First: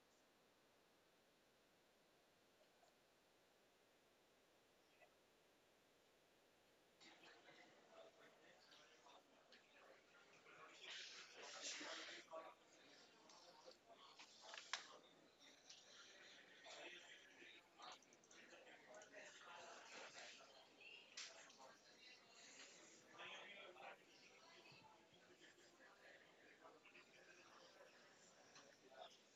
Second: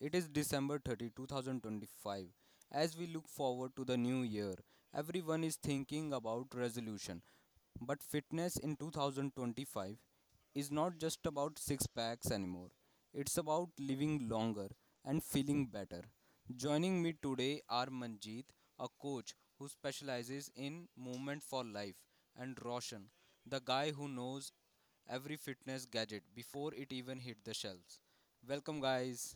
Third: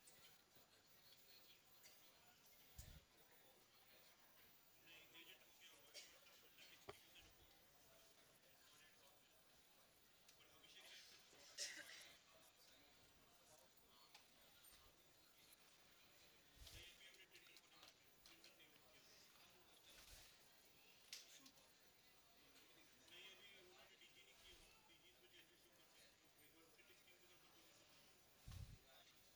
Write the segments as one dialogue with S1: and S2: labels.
S1: It is December 30, 2025. As we look forward to the new year, everyone is thinking about resolution. But fitness in 2025 is not just about six packs anymore. It's about living longer and feeling better. Joining me today are Manjeet, a coach who specializes in movement for life, and Roshan, the guy who knows every fitness gadget before it even hit the shelves. Welcome, guys.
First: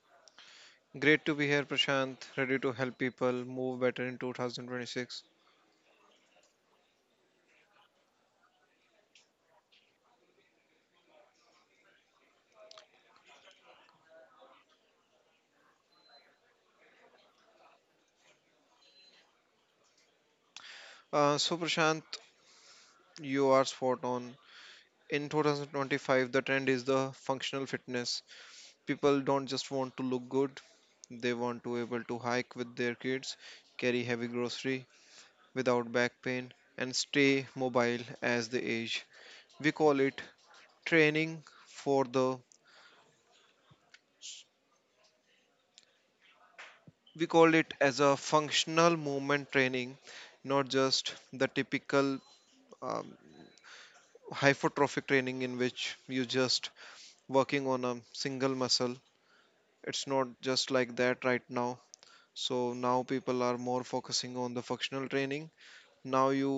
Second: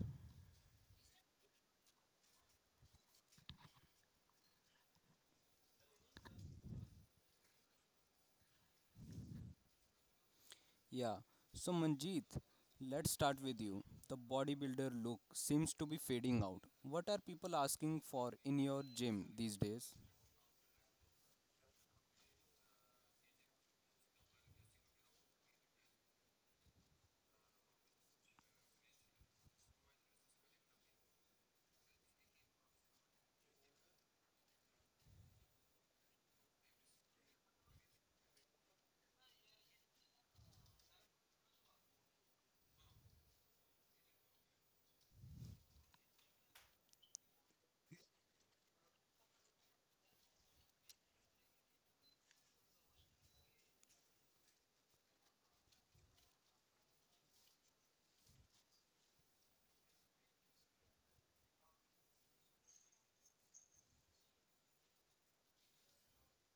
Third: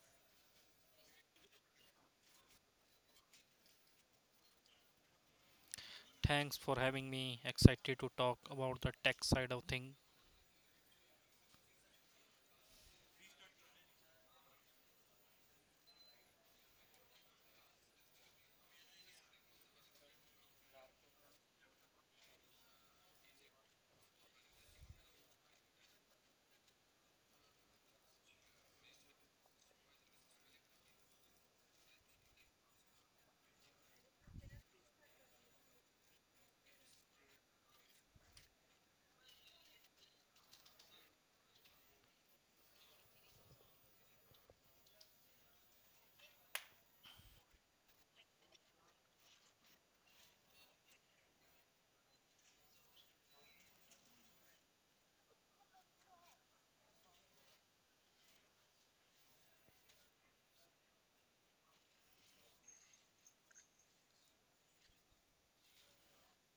S2: Great to be here, Prashant. Ready to help people move better in 2026.
S3: Thanks for having me. Excited to talk about the tech side of things.
S1: Yeah, so Manjeet, let's start with you. The bodybuilder look seems to be fading out. What are people asking for in your gym these days?
S2: Prashant, you are spot on. In 2025, the trend is the functional fitness. People don't just want to look good; they want to able to hike with their kids, carry heavy grocery without back pain, and stay mobile as they age. We call it training for the. We call it as a functional movement training, not just the typical. um, hypertrophic training in which you just working on a single muscle. It's not just like that right now, so now people are more focusing on the functional training. Now you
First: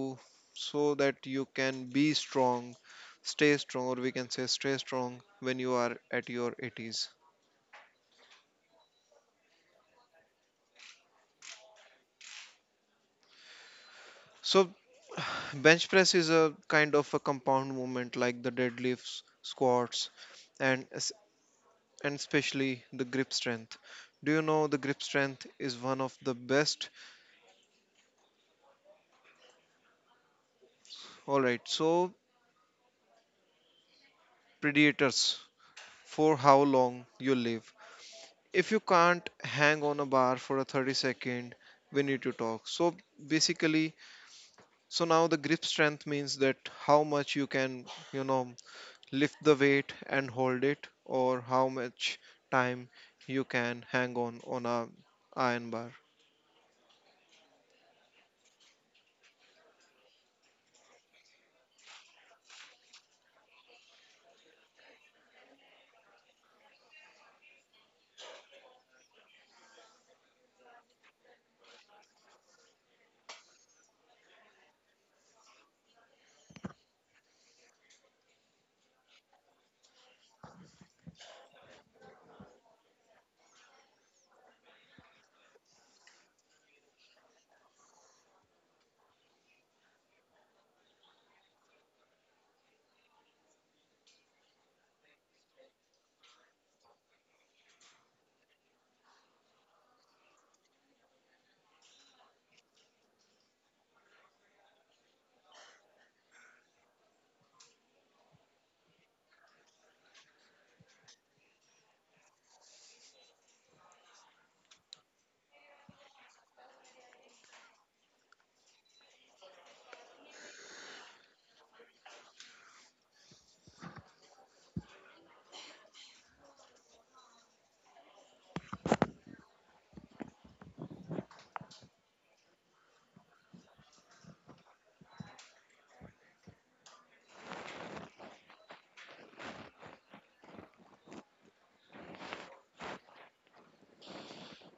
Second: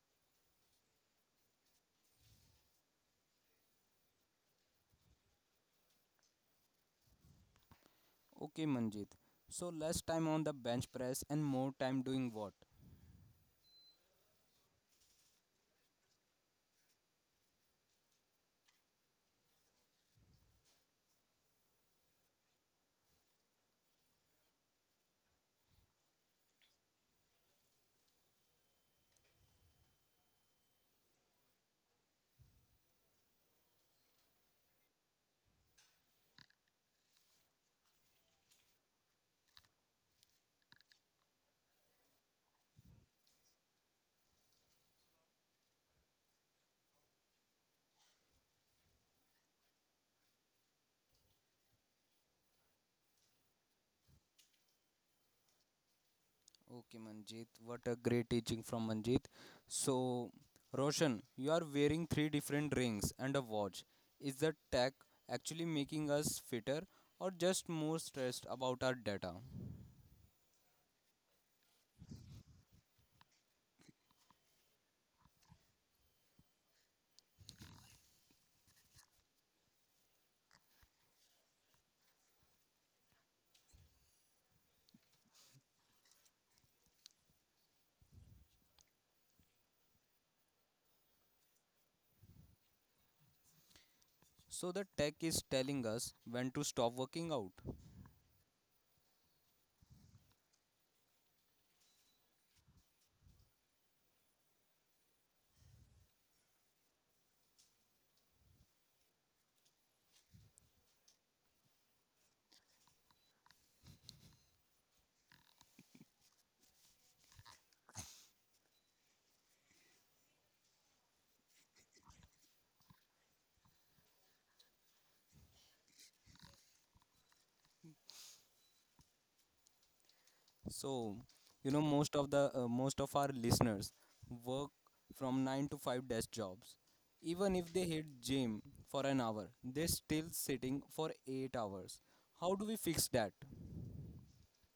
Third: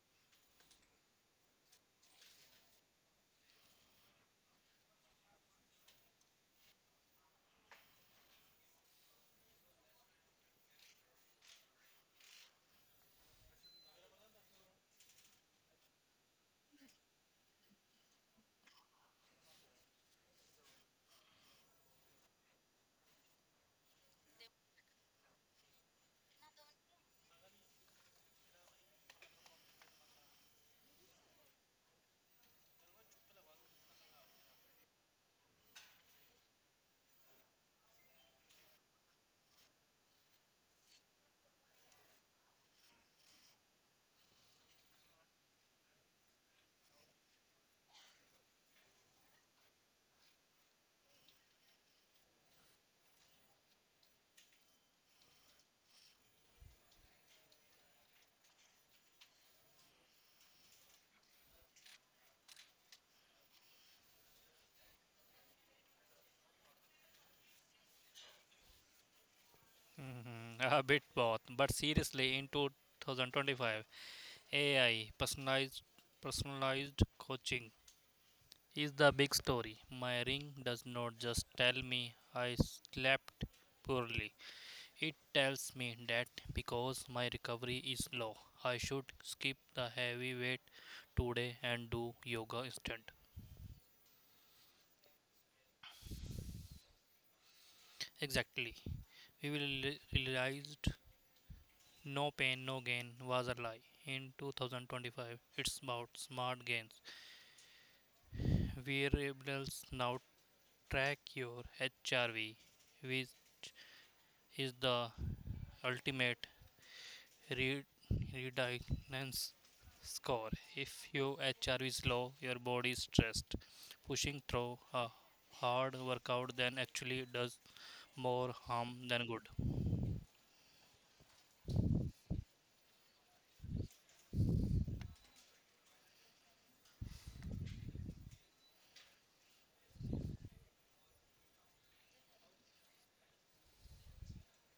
S2: So that you can be strong, stay strong or we can say stay strong when you are at your 80s.
S1: Okay, Manjeet, so less time on the bench press and more time doing what?
S2: So bench press is a kind of a compound movement like the deadlifts, squats, and es- and especially the grip strength. Do you know the grip strength is one of the best, all right, so, predators for how long you live. If you can't hang on a bar for a 30 second, we need to talk. So basically, so now the grip strength means that how much you can, you know, lift the weight and hold it, or how much time you can hang on a iron bar.
S1: Okay, Manjit, what a great teaching from Manjit. So, Roshan, you are wearing three different rings and a watch. Is the tech actually making us fitter or just more stressed about our data?
S3: Mhm. A bit both, but seriously, in 2025, AI, personalized coaching is the big story. My ring does not just tell me I slept poorly, it tells me that because my recovery is low, I should skip the heavy weight today and do yoga instead.
S1: So, the tech is telling us when to stop working out.
S3: Exactly. We will realized no pain, no gain was a lie. In 2025, it's about smart gains. Variables now track your HRV, which is the ultimate re- redundancy score. If your HRV is low, your body is stressed. Pushing through a hard workout then actually does more harm than good.
S1: So, you know, most of our listeners work from 9 to 5 desk jobs. Even if they hit gym for an hour, they're still sitting for 8 hours. How do we fix that?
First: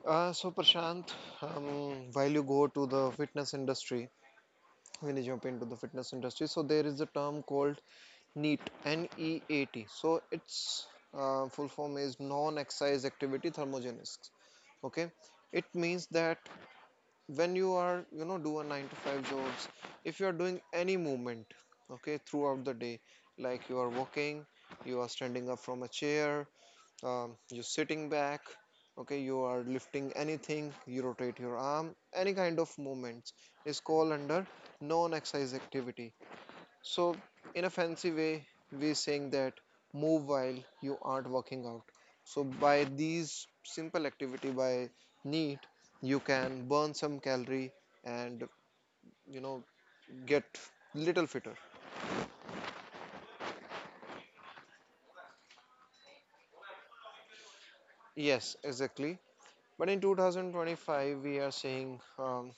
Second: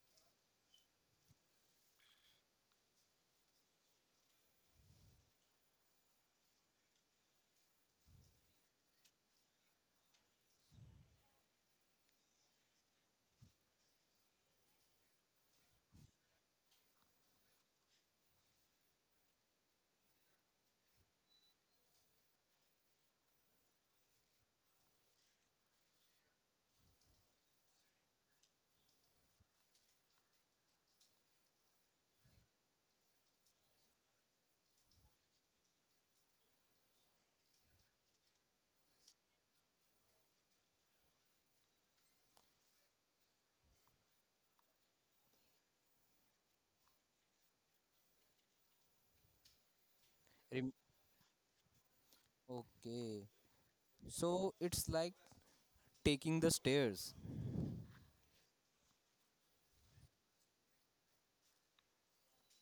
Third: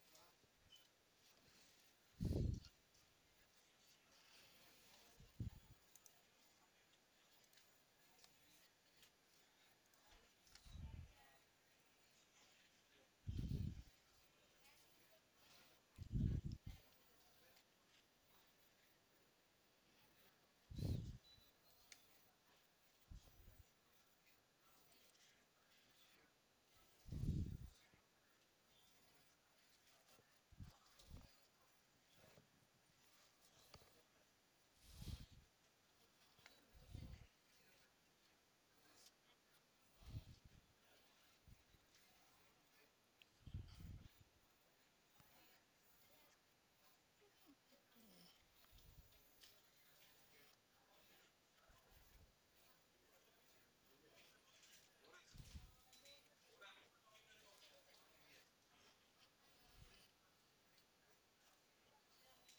S2: So Prashant, while you go to the fitness industry, when you jump into the fitness industry, so there is a term called NEAT, N-E-A-T. So its full form is non-exercise activity thermogenesis. Okay, it means that when you are do a nine to five jobs, if you are doing any movement, okay, throughout the day, like you are walking, you are standing up from a chair, you're sitting back, okay, you are lifting anything, you rotate your arm, any kind of movements is called under non-exercise activity. So, in a fancy way, we're saying that move while you aren't working out. So, by these simple activity, by neat, you can burn some calorie and you know get little fitter.
S1: Okay, so it's like taking the stairs.
S2: Yes, exactly. But in 2025, we are saying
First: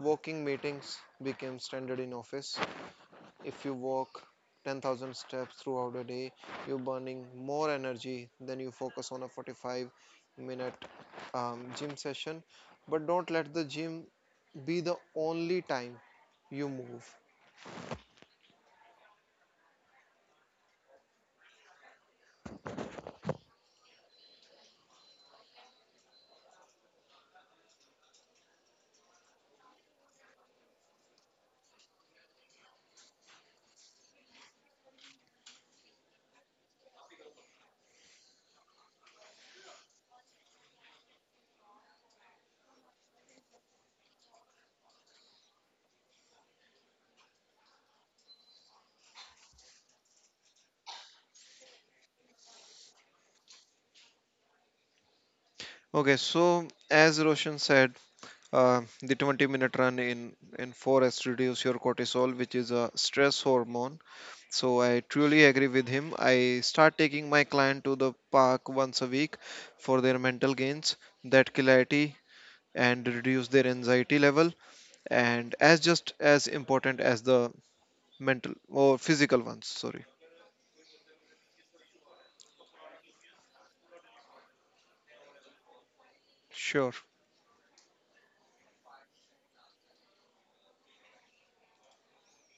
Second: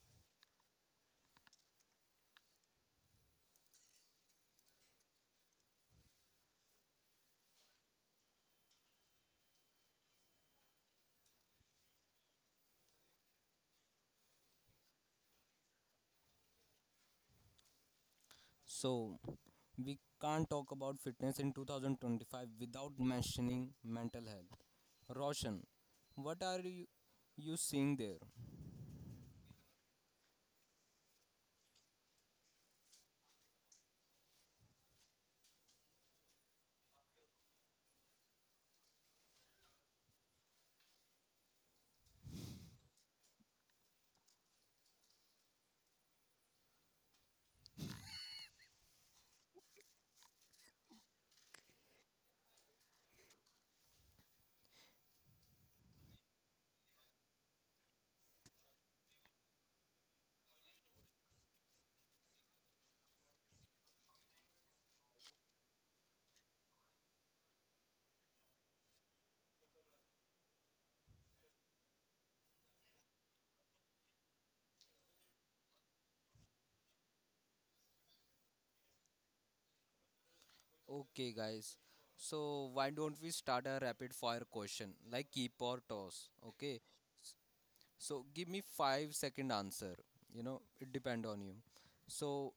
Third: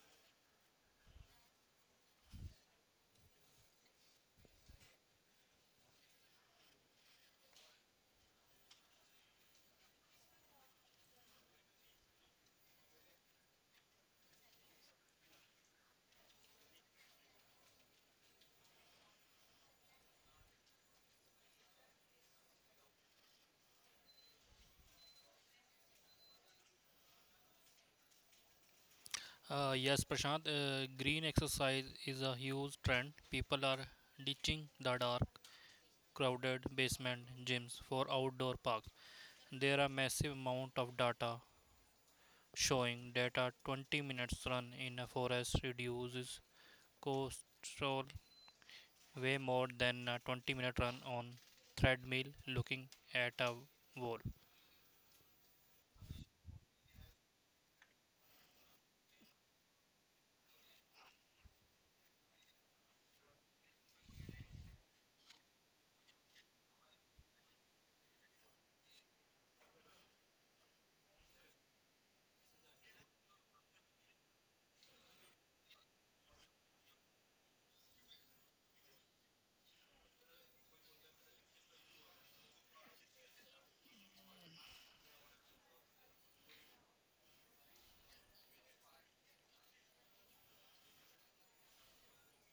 S2: walking meetings became standard in office. If you walk 10,000 steps throughout a day, you're burning more energy than you focus on a 45 minute gym session, but don't let the gym be the only time you move.
S1: So we can't talk about fitness in 2025 without mentioning mental health. Roshan, what are you seeing there?
S3: Yes, Prashant, green exercise is a huge trend. People are ditching the dark crowded basement gyms for outdoor parks. There are massive amount of data showing that a 20 minutes run in a forest reduces cholesterol way more than a 20-minute run on treadmill looking at a wall.
S2: Okay, so as Roshan said, the 20-minute run in forest reduce your cortisol, which is a stress hormone. So I truly agree with him. I start taking my client to the park once a week for their mental gains, that clarity, and reduce their anxiety level, and as just as important as the mental or physical ones. Sorry.
S1: Okay, guys. So why don't we start a rapid fire question like keep or toss? Okay.
S2: Sure.
S1: So give me 5 second answer. It depend on you. So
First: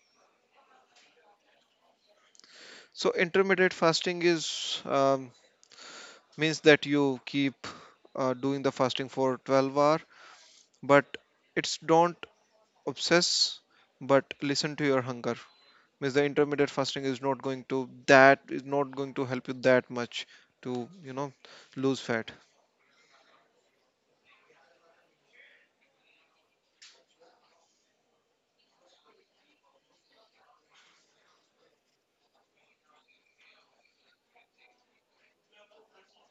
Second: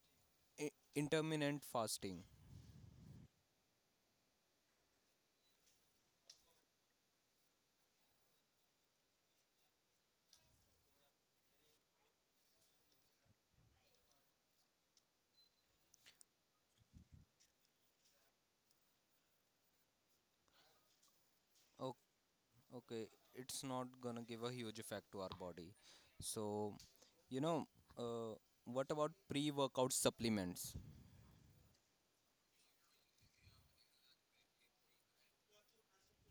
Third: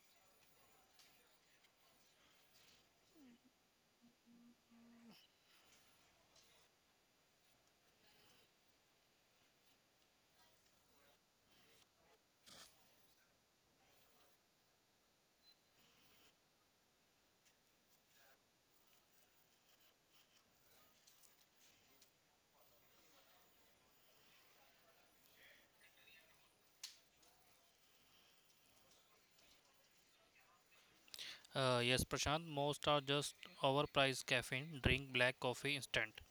S1: i- intermittent fasting.
S2: So intermittent fasting is, means that you keep doing the fasting for 12 hour, but it's don't obsess, but listen to your hunger. Means the intermittent fasting is not going to that is not going to help you that much to lose fat.
S1: Okay, it's not gonna give a huge effect to our body. So, you know, uh, what about pre workout supplements?
S3: Yes, Prashant, most are just overpriced caffeine. Drink black coffee instant.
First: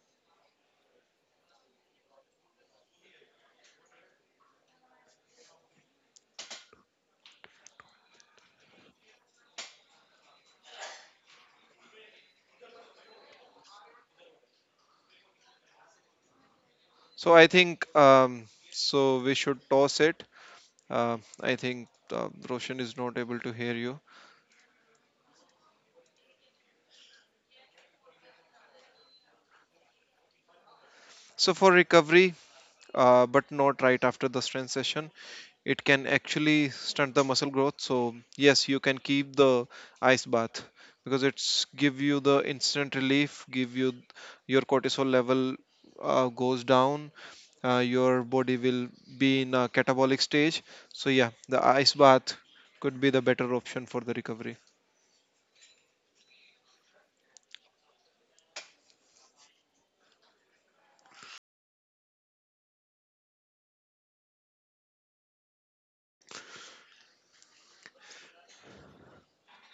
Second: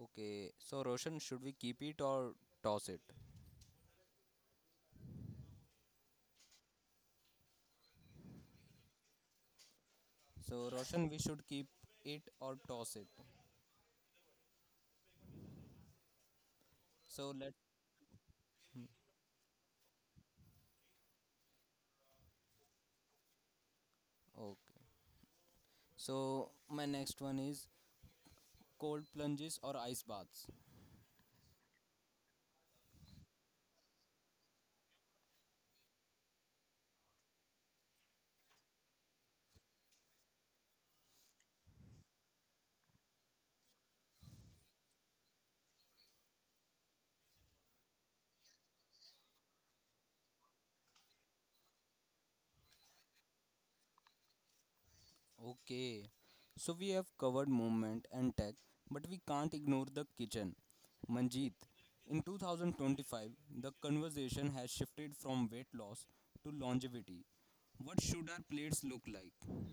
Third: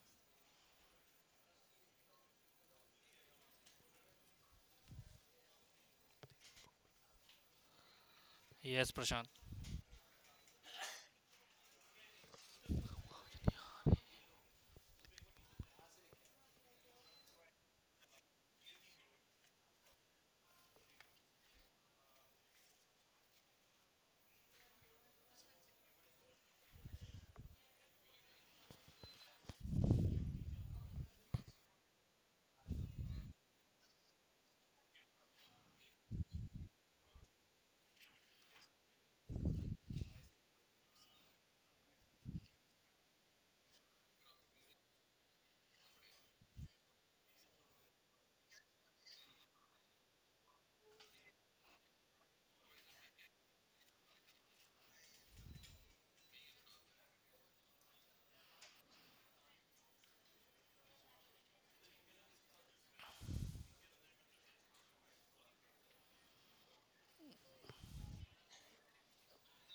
S1: Okay, so Roshan, should we keep it or toss it?
S3: Yes, Prashant.
S1: So, Roshan, we should keep it or toss it. So,
S2: So I
S1: let
S2: think, so we should toss it. I think Roshan is not able to hear you.
S1: okay. So, my next one is cold plunges or ice baths.
S2: So for recovery, but not right after the strength session. It can actually stunt the muscle growth. So yes, you can keep the ice bath, because it's give you the instant relief, give you your cortisol level goes down, your body will be in a catabolic stage. So yeah, the ice bath could be the better option for the recovery.
S1: Okay, so we have covered movement and tech, but we can't ignore the kitchen. Manjeet, in 2025, the conversation has shifted from weight loss to longevity. What should our plates look like?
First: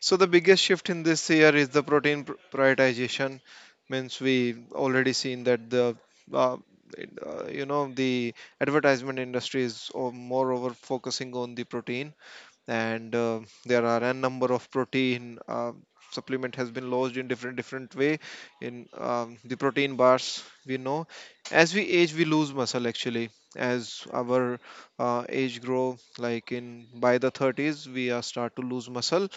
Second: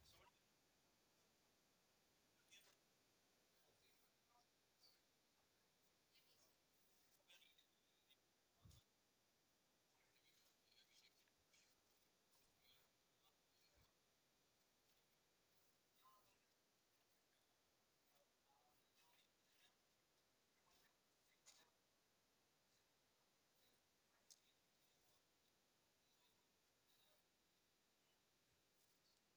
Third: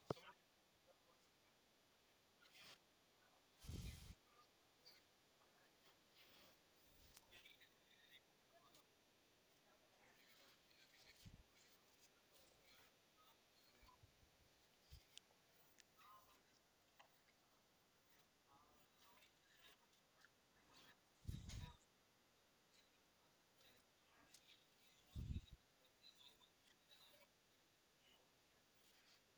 S2: So the biggest shift in this year is the protein prioritization. Means we already seen that uh, the advertisement industry is moreover focusing on the protein, and there are a number of protein supplement has been launched in different different way in, the protein bars. We know as we age we lose muscle, actually as our age grow, like in by the 30s we are start to lose muscle.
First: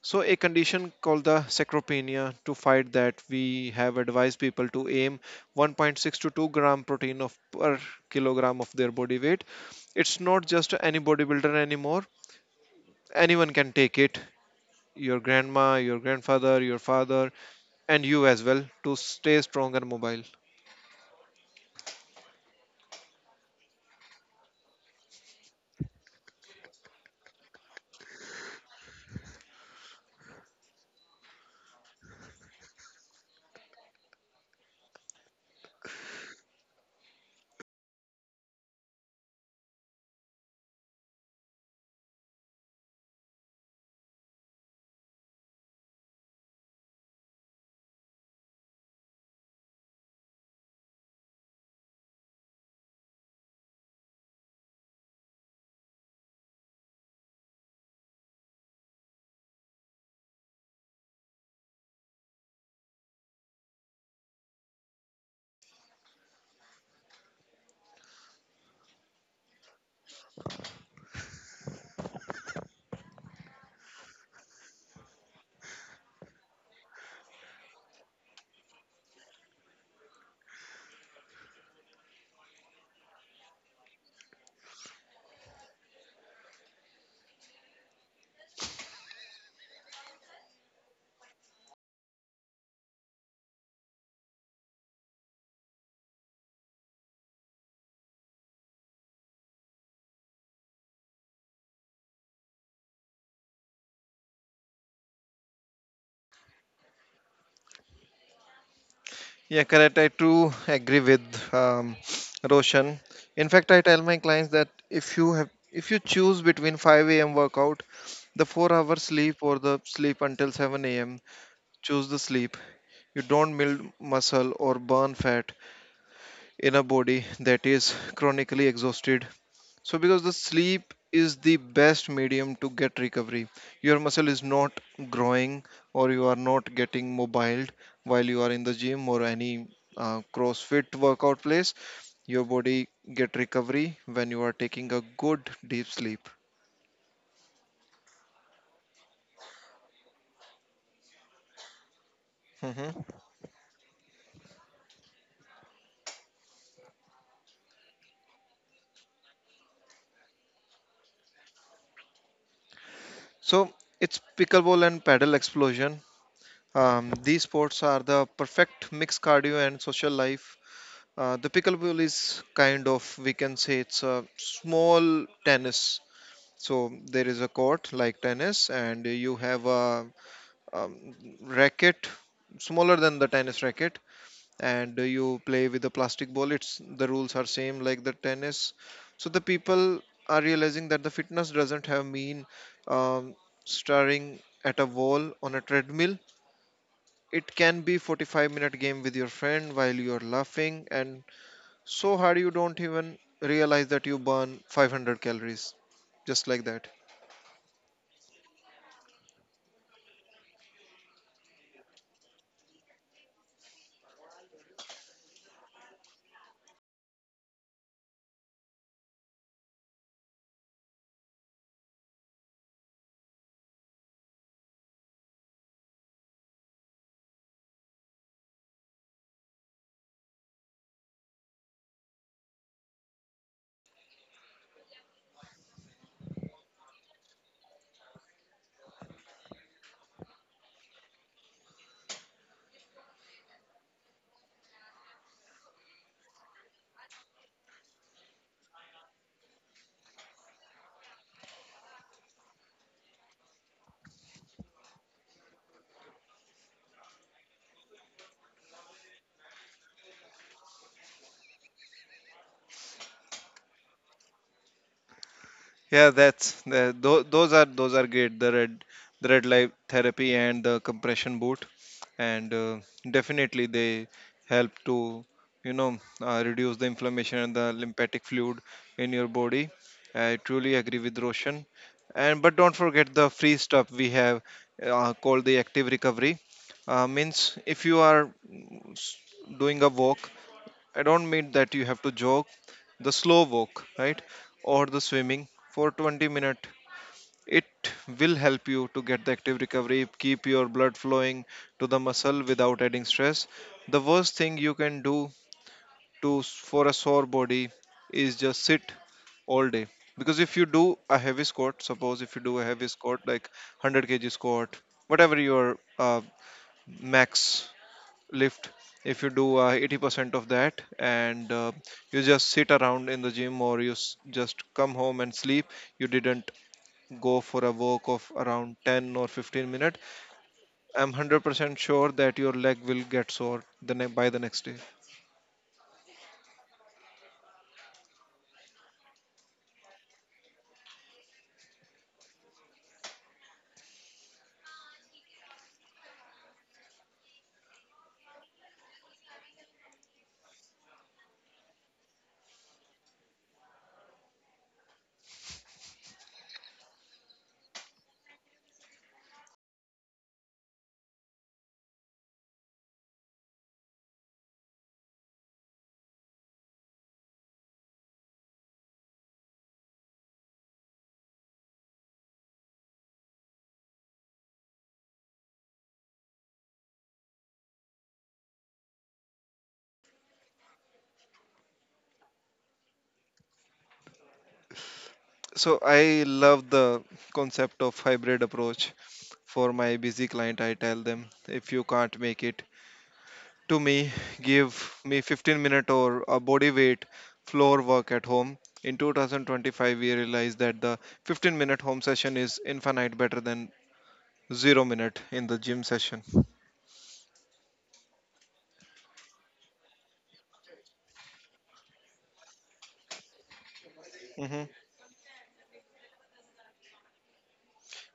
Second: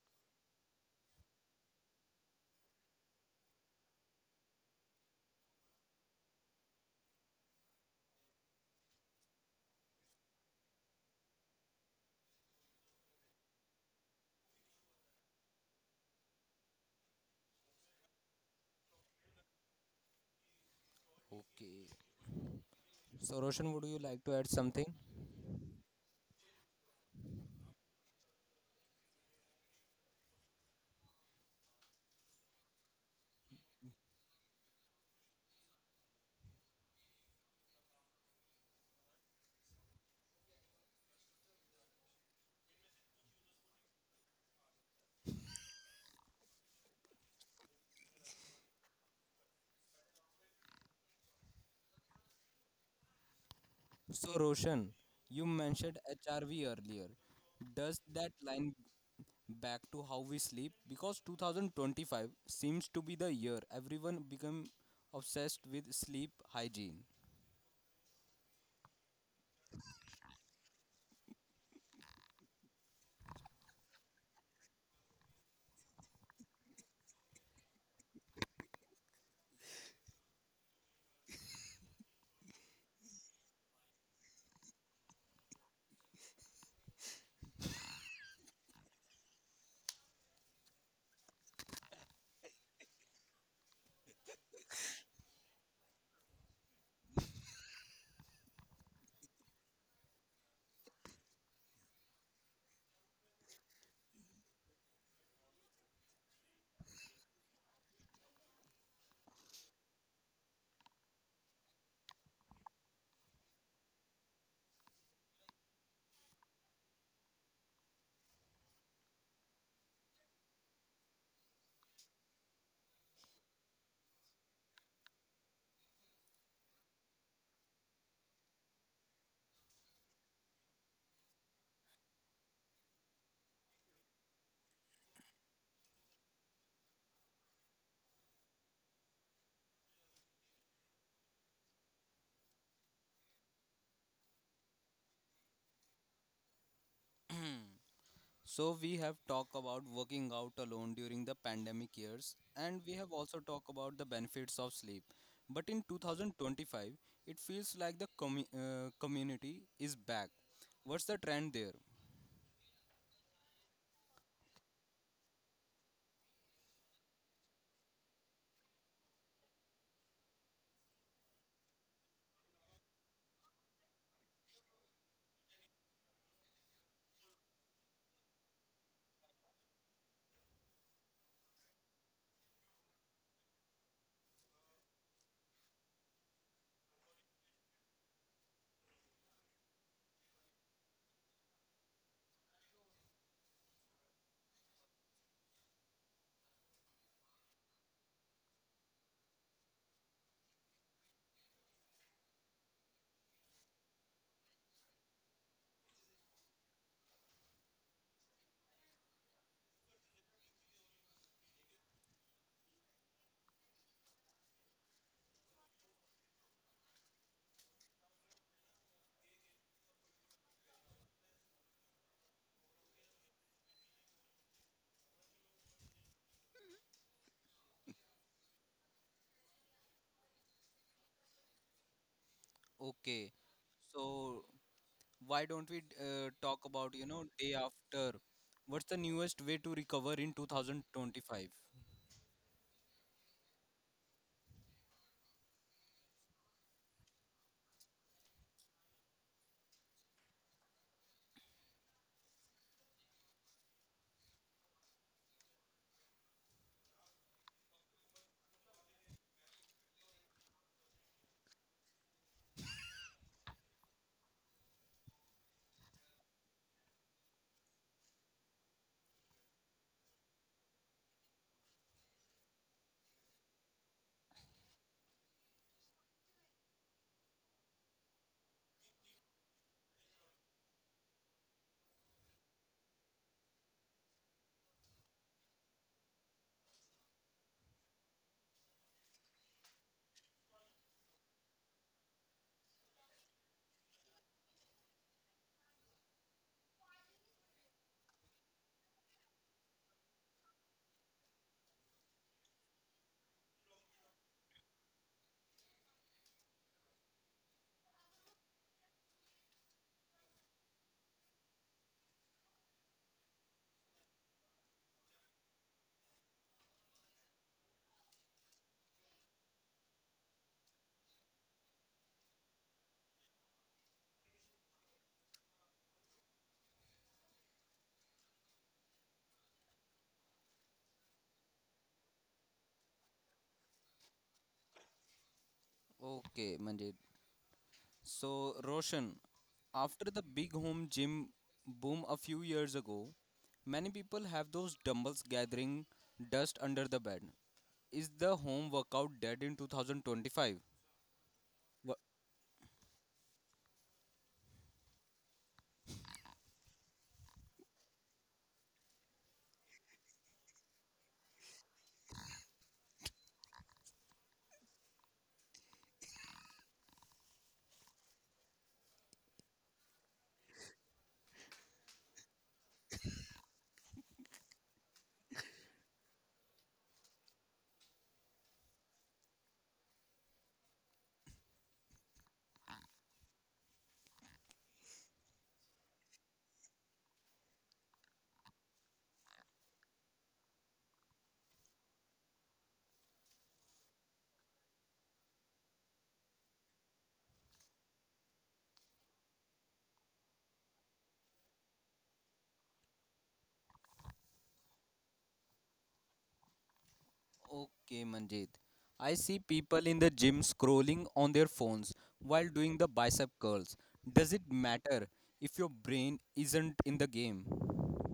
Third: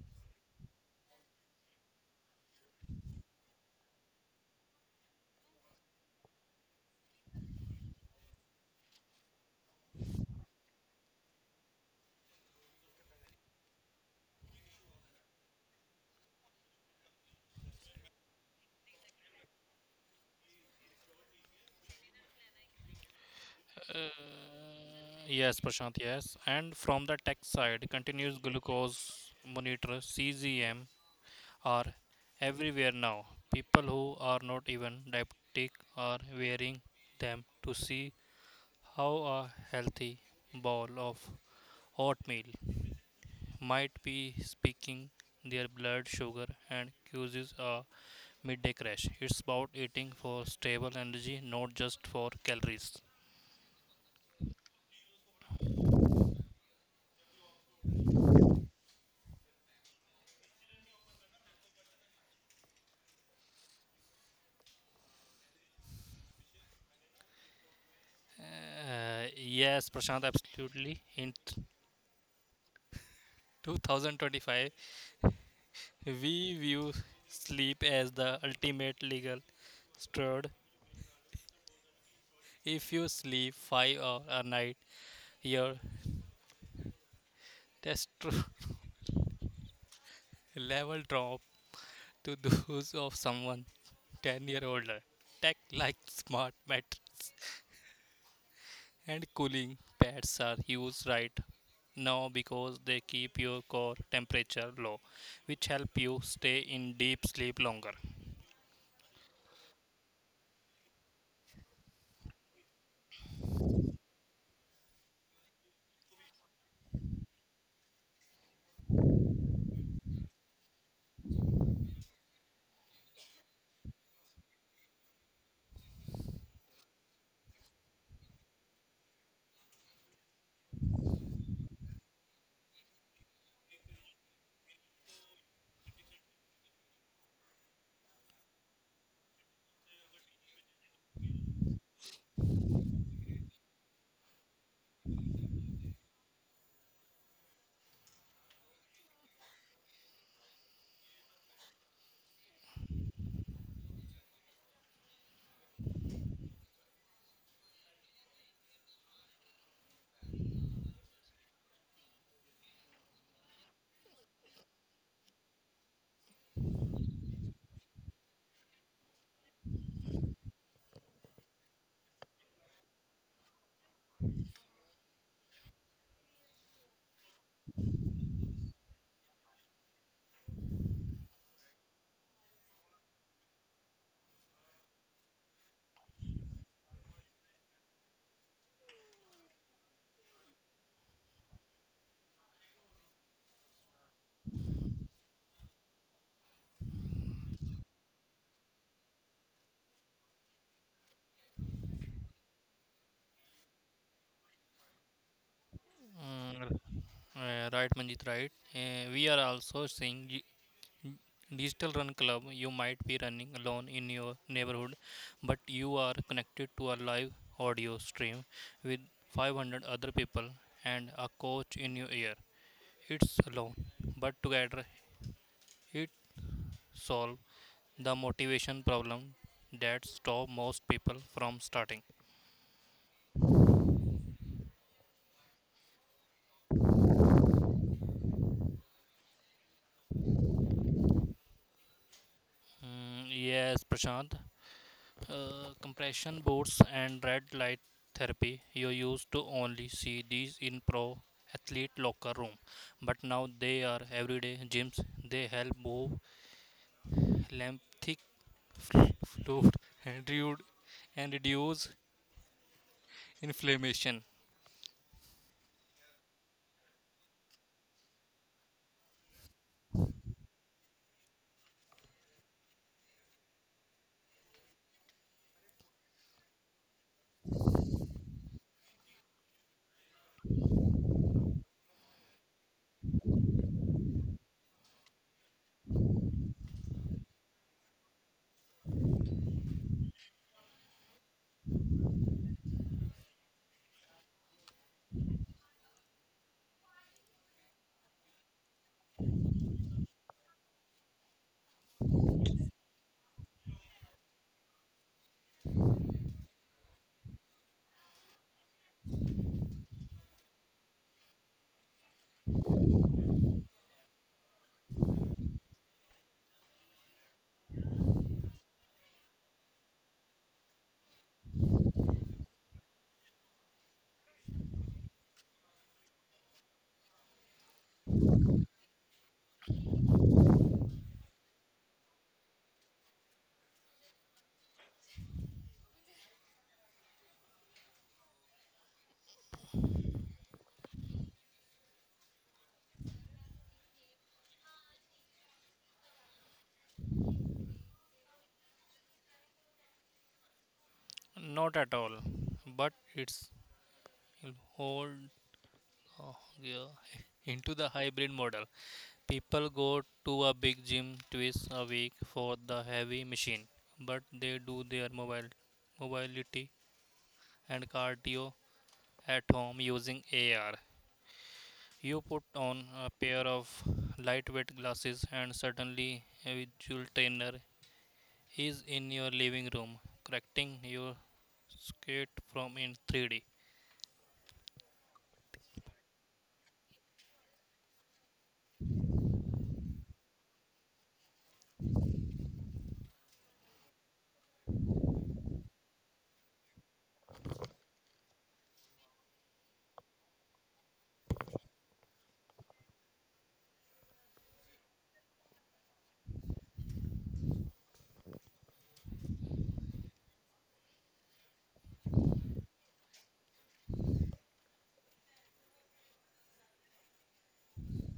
S2: So, a condition called the sarcopenia, to fight that we have advised people to aim 1.6 to 2 gram protein of per kilogram of their body weight. It's not just any bodybuilder anymore. Anyone can take it. Your grandma, your grandfather, your father, and you as well, to stay strong and mobile.
S1: Okay, so Roshan, would you like to add something?
S3: Yes, Prashant. Yes. And from the tech side, continuous glucose monitor (CGM) are everywhere now. People who are not even diabetic are wearing them to see how a healthy bowl of oatmeal might be speaking their blood sugar and causes a midday crash. It's about eating for stable energy, not just for calories.
S1: So, Roshan, you mentioned HRV earlier. Does that line back to how we sleep? Because 2025 seems to be the year everyone become obsessed with sleep hygiene.
S3: Yes, Prashant, absolutely. 2025, we view sleep as the ultimate legal standard. If you sleep 5 hours a night, your testosterone level drop to those of someone 10-year older. Tech like smart mattress and cooling pads are used right now because they keep your core temperature low, which help you stay in deep sleep longer.
S2: Yeah, correct. I too agree with, Roshan. In fact, I tell my clients that if you choose between 5 a.m. workout, the 4 hour sleep, or the sleep until 7 a.m., choose the sleep. You don't build muscle or burn fat in a body that is chronically exhausted. So, because the sleep is the best medium to get recovery, your muscle is not growing or you are not getting mobile while you are in the gym or any CrossFit workout place. Your body get recovery when you are taking a good deep sleep.
S1: So, we have talked about working out alone during the pandemic years, and we
S2: Mhm.
S1: have also talked about the benefits of sleep. But in 2025, it feels like the community is back. What's the trend there?
S2: So, it's pickleball and paddle explosion. These sports are the perfect mix cardio and social life. The pickleball is kind of, we can say, it's a small tennis. So there is a court like tennis, and you have a, um, racket smaller than the tennis racket, and you play with a plastic ball. It's the rules are same like the tennis. So the people are realizing that the fitness doesn't have mean, um, staring at a wall on a treadmill. It can be 45-minute game with your friend while you are laughing and so hard you don't even realize that you burn 500 calories, just like
S3: Mm.
S2: that.
S3: Right, Manjit, right. We are also seeing Digital Run Club, you might be running alone in your neighborhood, but you are connected to a live audio stream with 500 other people and a coach in your ear. It's alone, but together it solves the motivation problem that stops most people from starting.
S1: Okay, so why don't we talk about, day after? What's the newest way to recover in 2025?
S3: Mm, yes, Prashant. Compression boots and red light therapy you used to only see these in pro athlete locker room, but now they are everyday gyms. They help move lymphatic fluid and, reud- and reduce inflammation.
S2: Yeah, those are great. The red light therapy and the compression boot, and definitely they help to reduce the inflammation and the lymphatic fluid in your body. I truly agree with Roshan. And but don't forget the free stuff we have, called the active recovery. Means if you are s- doing a walk, I don't mean that you have to jog, the slow walk, right? Or the swimming for 20 minutes. It will help you to get the active recovery, keep your blood flowing to the muscle without adding stress. The worst thing you can do to for a sore body is just sit all day. Because if you do a heavy squat, suppose if you do a heavy squat like 100 kg squat, whatever your max lift, if you do 80% of that, and you just sit around in the gym or you just come home and sleep, you didn't go for a walk of around 10 or 15 minutes, I'm 100% sure that your leg will get sore by the next day.
S1: Okay, Manjit. So, Roshan, after the big home gym boom a few years ago, many people have those dumbbells gathering dust under the bed. Is the home workout dead in 2025?
S3: Not at all, but it's hold, uh, yeah, into the hybrid model. People go to a big gym twice a week for the heavy machine, but they do their mobile mobility and cardio at home using AR. You put on a pair of lightweight glasses and suddenly a visual trainer is in your living room correcting your skate from in 3D.
S2: So I love the concept of hybrid approach. For my busy client, I tell them if you can't make it to me, give me 15 minute or a body weight floor work at home. In 2025 we realized that the 15-minute home session is infinite better than 0 minute in the gym session.
S1: Okay, Manjit. I see people in the gym scrolling on their phones while doing the bicep curls. Does it
S2: Hmm.
S1: matter if your brain isn't in the game?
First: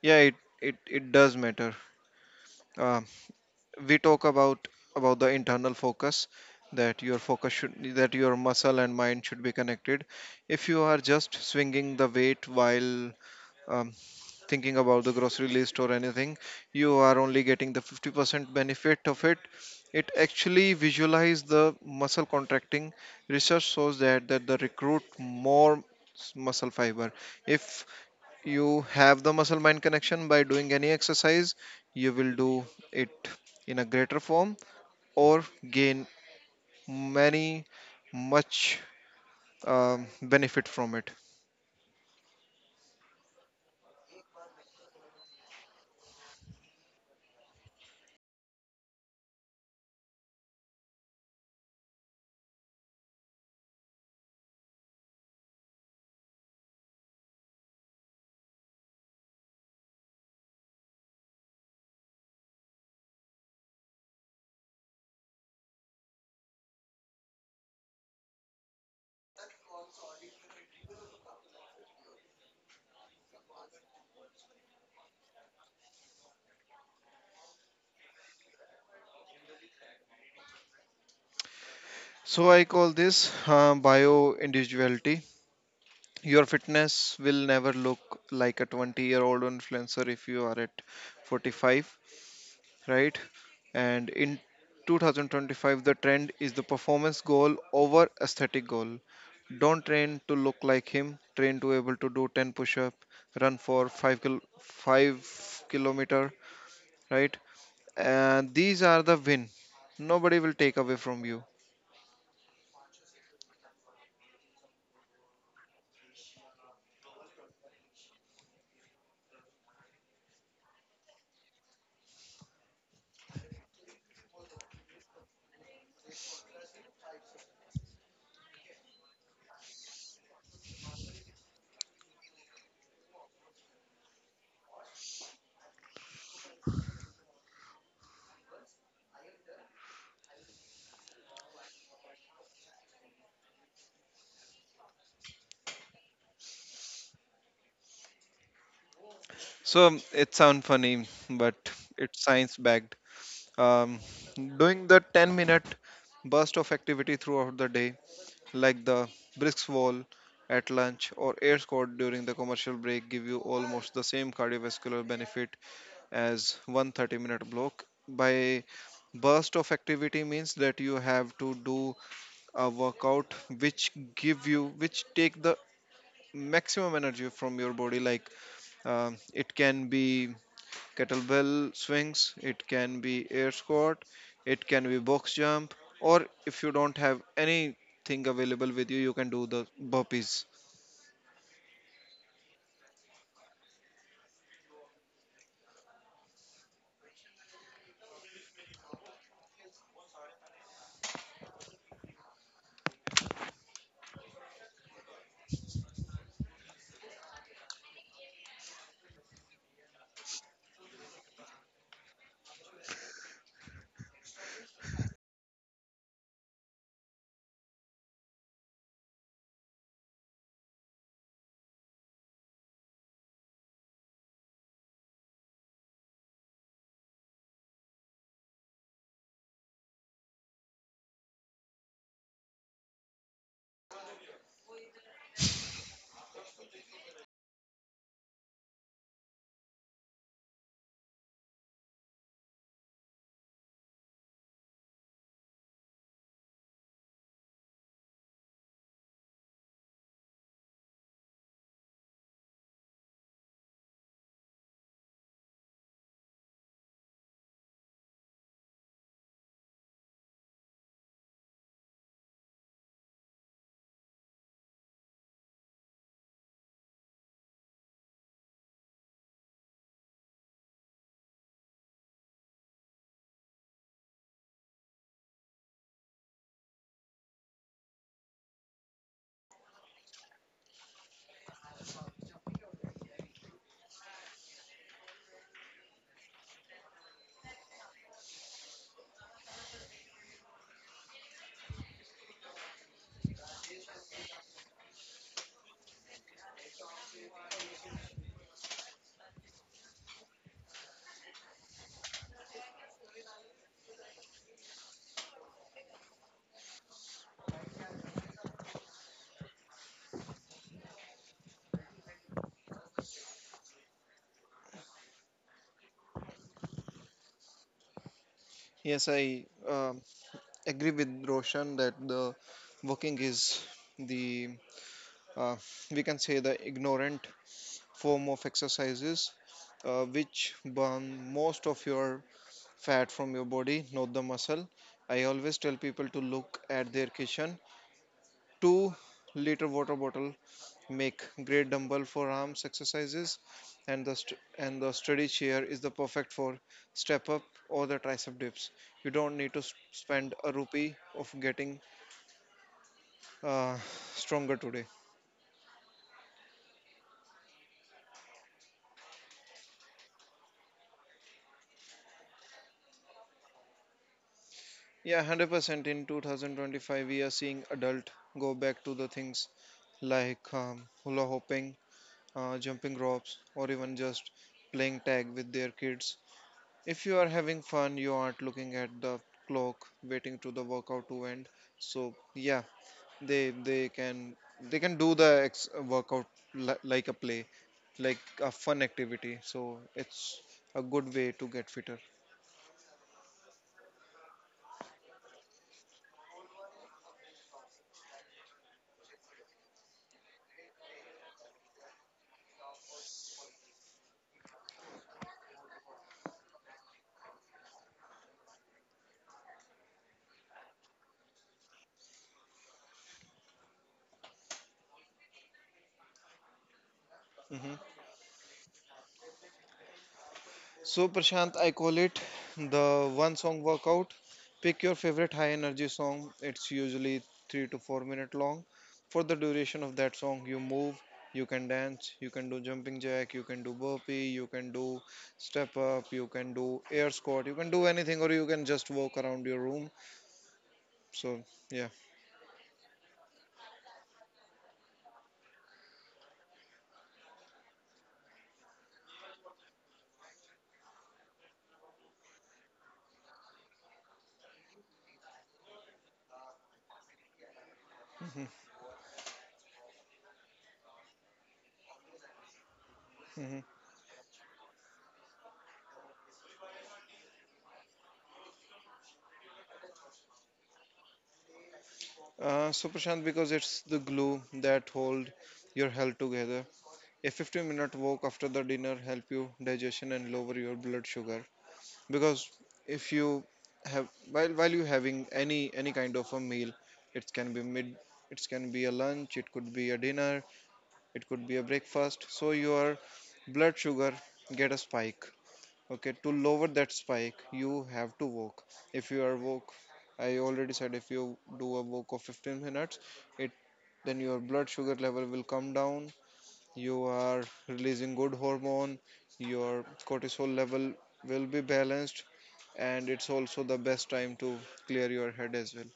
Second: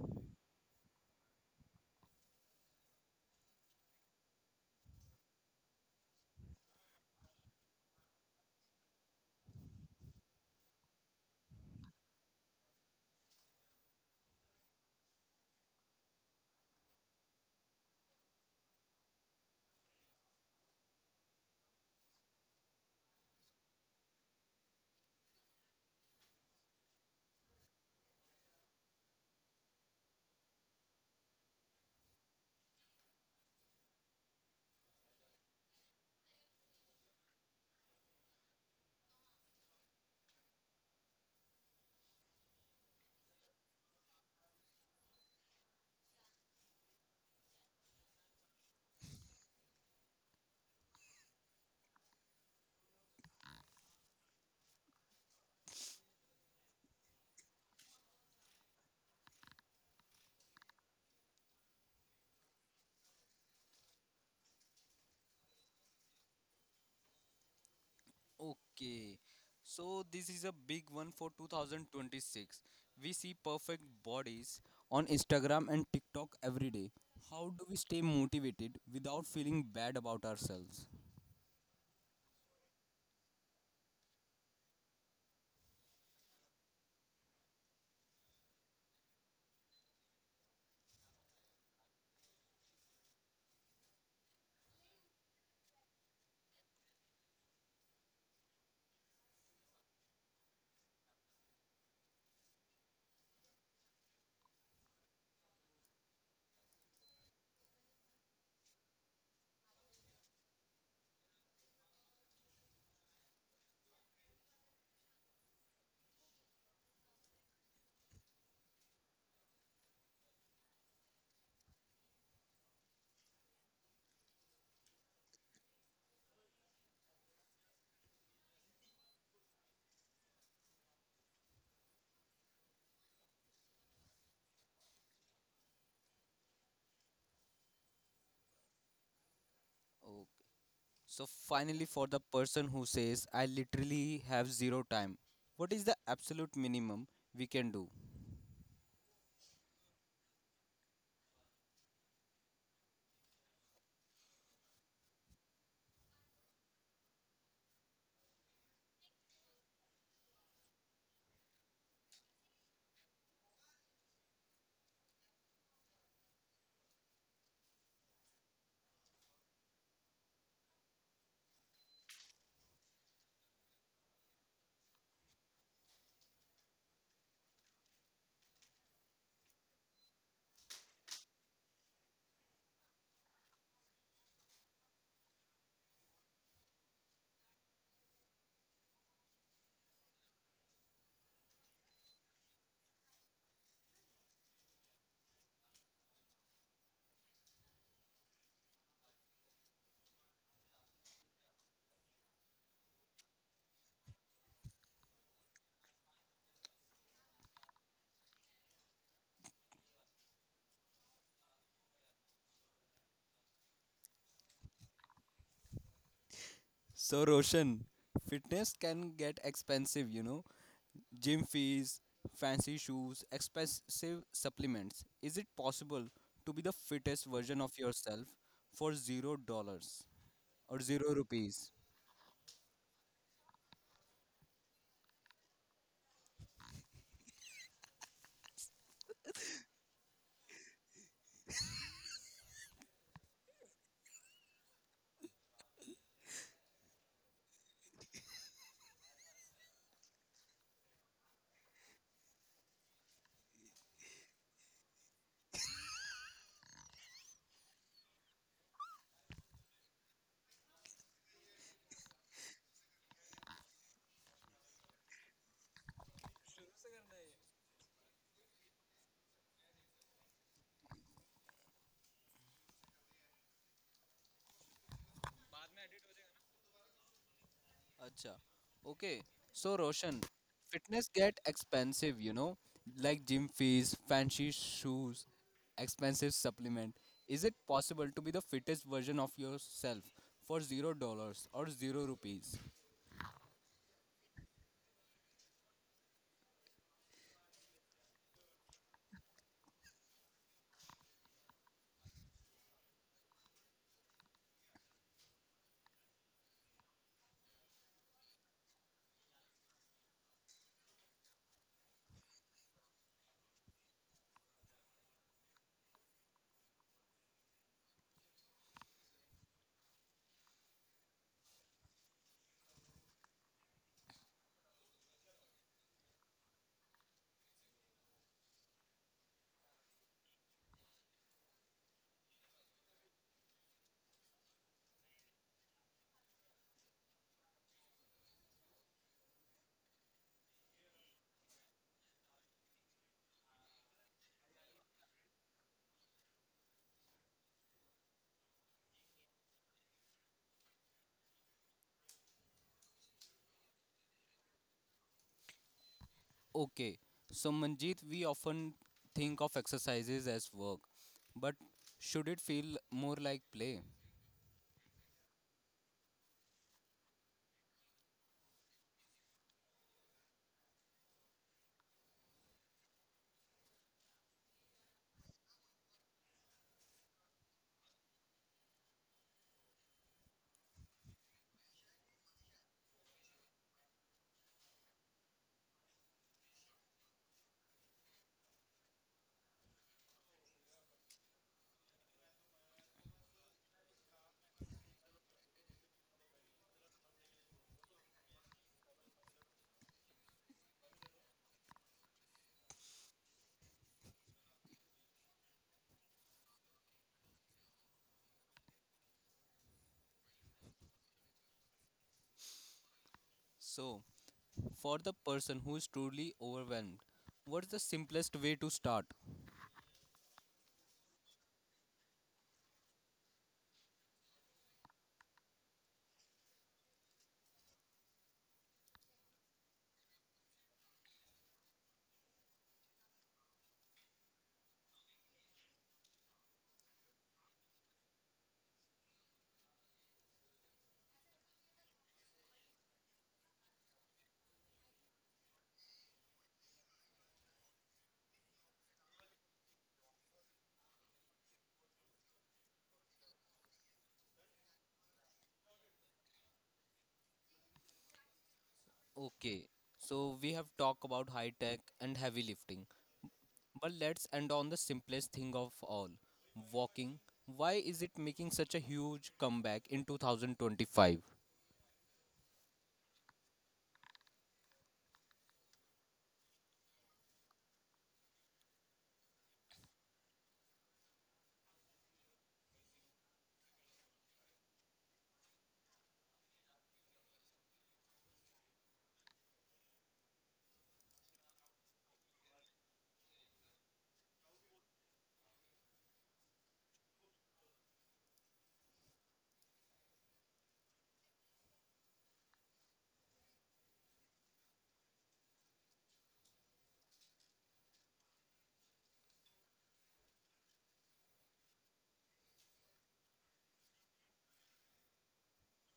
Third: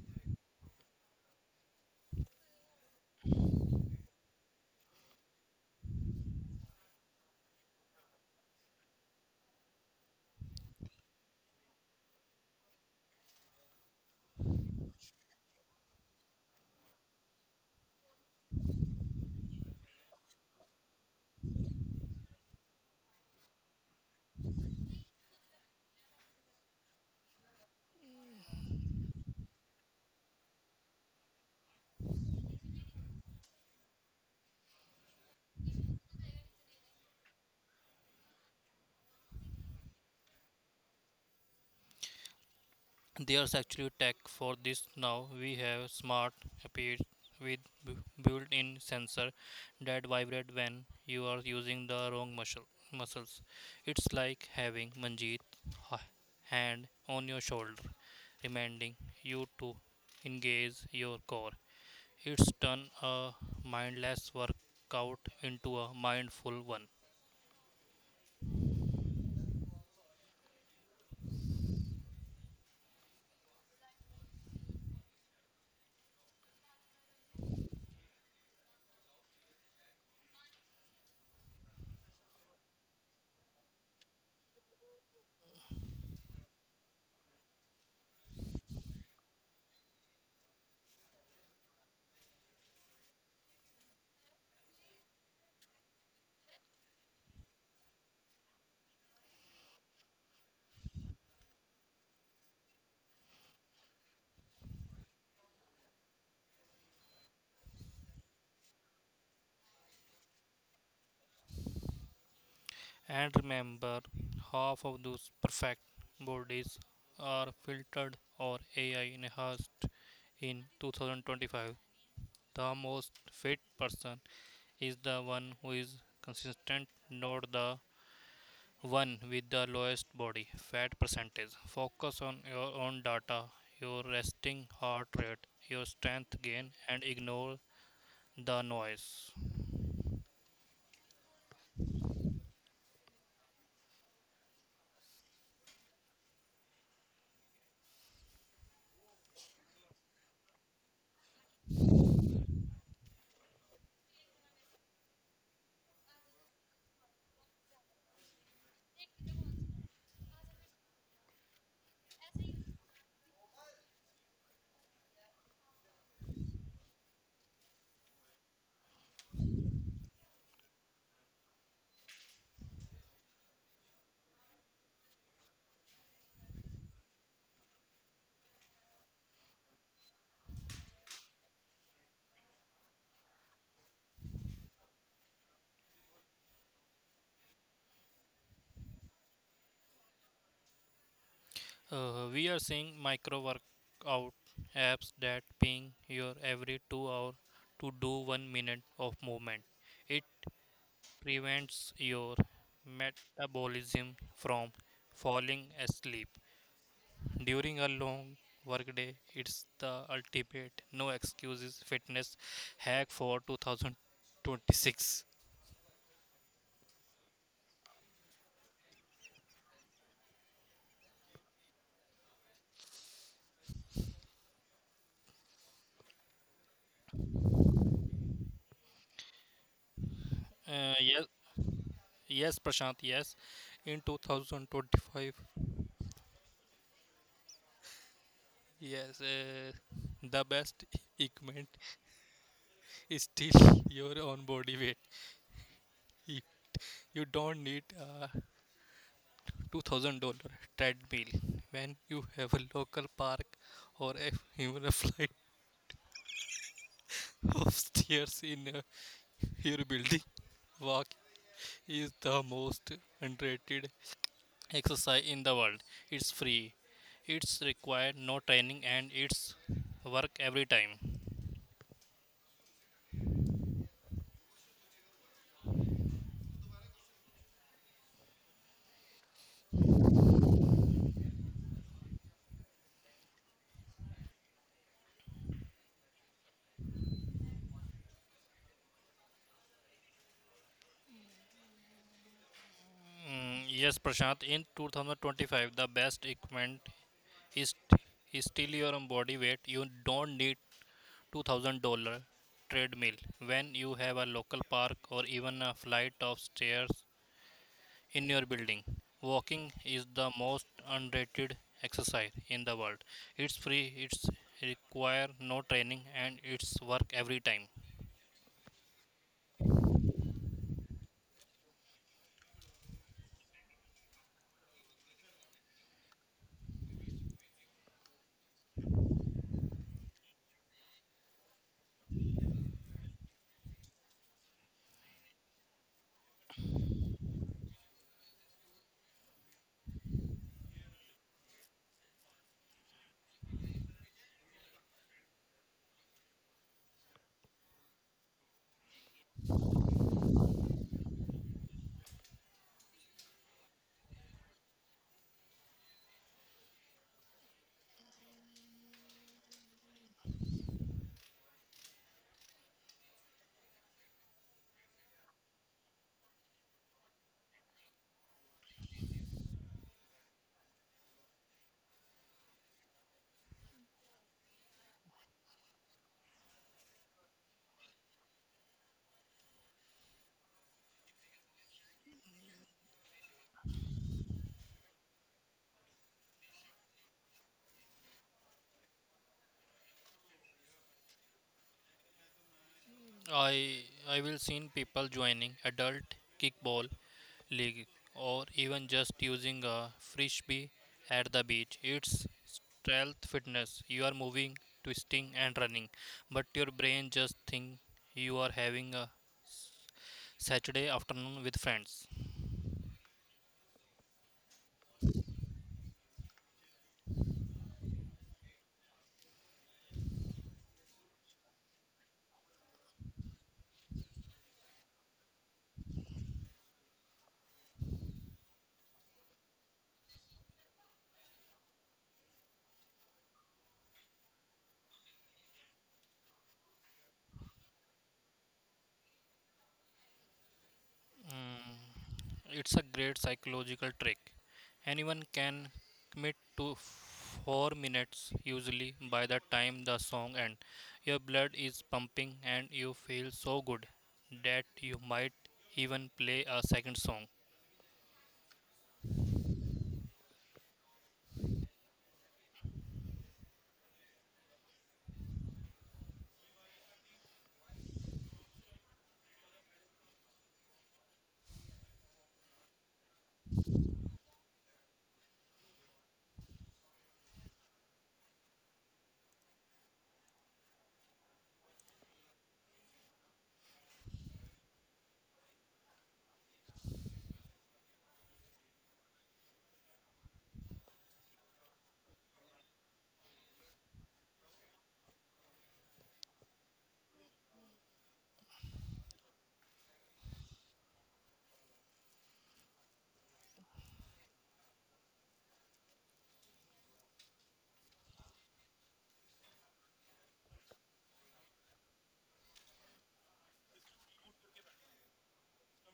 S2: yeah it, it does matter. uh, we talk about the internal focus, that your focus should, that your muscle and mind should be connected. If you are just swinging the weight while, um, thinking about the grocery list or anything, you are only getting the 50% benefit of it. It actually visualize the muscle contracting. Research shows that the recruit more muscle fiber. If you have the muscle mind connection by doing any exercise, you will do it in a greater form or gain many much benefit from it.
S3: There's actually tech for this now. We have smart appears with built-in sensor that vibrate when you are using the wrong muscles. It's like having Manjeet h- hand on your shoulder reminding you to engage your core. It's turn a mindless workout into a mindful one.
S1: Okay, so this is a big one for 2026. We see perfect bodies on Instagram and TikTok every day. How do we stay motivated without feeling bad about ourselves?
S2: So I call this, bio individuality. Your fitness will never look like a 20-year-old influencer if you are at 45, right? And in 2025, the trend is the performance goal over aesthetic goal. Don't train to look like him, train to able to do 10 push up, run for 5-kilometer, right? And these are the win. Nobody will take away from you.
S3: And remember, half of those perfect bodies are filtered or AI enhanced in 2025. The most fit person is the one who is consistent, not the one with the lowest body fat percentage. Focus on your own data, your resting heart rate, your strength gain, and ignore the noise.
S1: Okay. So, finally, for the person who says, I literally have zero time, what is the absolute minimum we can do?
S2: So, it sounds funny, but it's science backed. um, Doing the 10-minute burst of activity throughout the day, like the brisk wall at lunch or air squat during the commercial break, give you almost the same cardiovascular benefit as one 30-minute block. By burst of activity means that you have to do a workout which give you, which take the maximum energy from your body, like, it can be kettlebell swings, it can be air squat, it can be box jump, or if you don't have anything available with you, you can do the burpees.
S3: We are seeing micro workout apps that ping your every 2 hours to do 1 minute of movement. It prevents your metabolism from falling asleep. During a long workday, it's the ultimate no excuses fitness hack for 2026.
S1: So, Roshan, fitness can get expensive, gym fees, fancy shoes, expensive supplements. Is it possible to be the fittest version of yourself for $0 or zero
S3: Yes,
S1: rupees?
S3: yes, Prashant, yes. In 2025, yes, the best equipment is still your own body weight. You you don't need a $2,000 treadmill when you have a local park or, even a flight of stairs in, your building. Walk is the most underrated exercise in the world. It's free, it's required no training, and it's work every time.
S1: Acha. Okay. So Roshan, fitness get expensive, like gym fees, fancy shoes, expensive supplement. Is it possible to be the fittest version of yourself for $0 or zero rupees?
S3: Mm, yes, Prashant, in 2025, the best equipment is, is still your own body weight. You don't need $2,000 treadmill when you have a local park or even a flight of stairs in your building. Walking is the most underrated exercise in the world. It's free, it's require no training and it's work every time.
S2: Yes, I um agree with Roshan that the walking is the, uh, we can say the ignorant form of exercises, which burn most of your fat from your body, not the muscle. I always tell people to look at their kitchen. 2 liter water bottle make great dumbbell for arms exercises and and the steady chair is the perfect for step up or the tricep dips. You don't need to spend a rupee of getting uh, stronger today.
S1: Okay. So Manjeet, we often think of exercises as work, but should it feel more like play?
S2: Yeah, 100% in 2025 we are seeing adult go back to the things like hula hooping, jumping ropes, or even just playing tag with their kids. If you are having fun, you aren't looking at the clock waiting to the workout to end. So yeah, they can they can do the workout like a play, like a fun activity, so it's a good way to get fitter.
S3: I I will seen people joining adult kickball league, or even just using a frisbee at the beach. It's stealth fitness. You are moving, twisting, and running, but your brain just think you are having a Saturday afternoon with friends.
S1: So, for the person who is truly overwhelmed, what's
S2: Hmm.
S1: the simplest way to start?
S2: So Prashant, I call it the one song workout. Pick your favorite high energy song, it's usually 3 to 4 minute long. For the duration of that song you move, you can dance, you can do jumping jack, you can do burpee, you can do step up, you can do air squat, you can do anything, or you can just walk around your room. So
S3: Mm.
S2: yeah.
S3: It's a great psychological trick. Anyone can commit to 4 minutes, usually by the time the song ends. Your blood is pumping and you feel so good that you might even play a second song.
S1: Okay, so we have talked about high tech and heavy lifting,
S2: Mhm.
S1: but let's end on the simplest thing of all walking. Why is it making such a huge comeback in 2025?
S2: So Prashant, because it's the glue that hold your health together. A 15-minute walk after the dinner help you digestion and lower your blood sugar. Because if you have while you having any kind of a meal, it can be mid, it can be a lunch, it could be a dinner, it could be a breakfast. So your blood sugar get a spike. Okay, to lower that spike, you have to walk. If you are walk, I already said, if you do a walk of 15 minutes, it then your blood sugar level will come down. You are releasing good hormone. Your cortisol level will be balanced, and it's also the best time to clear your head as well.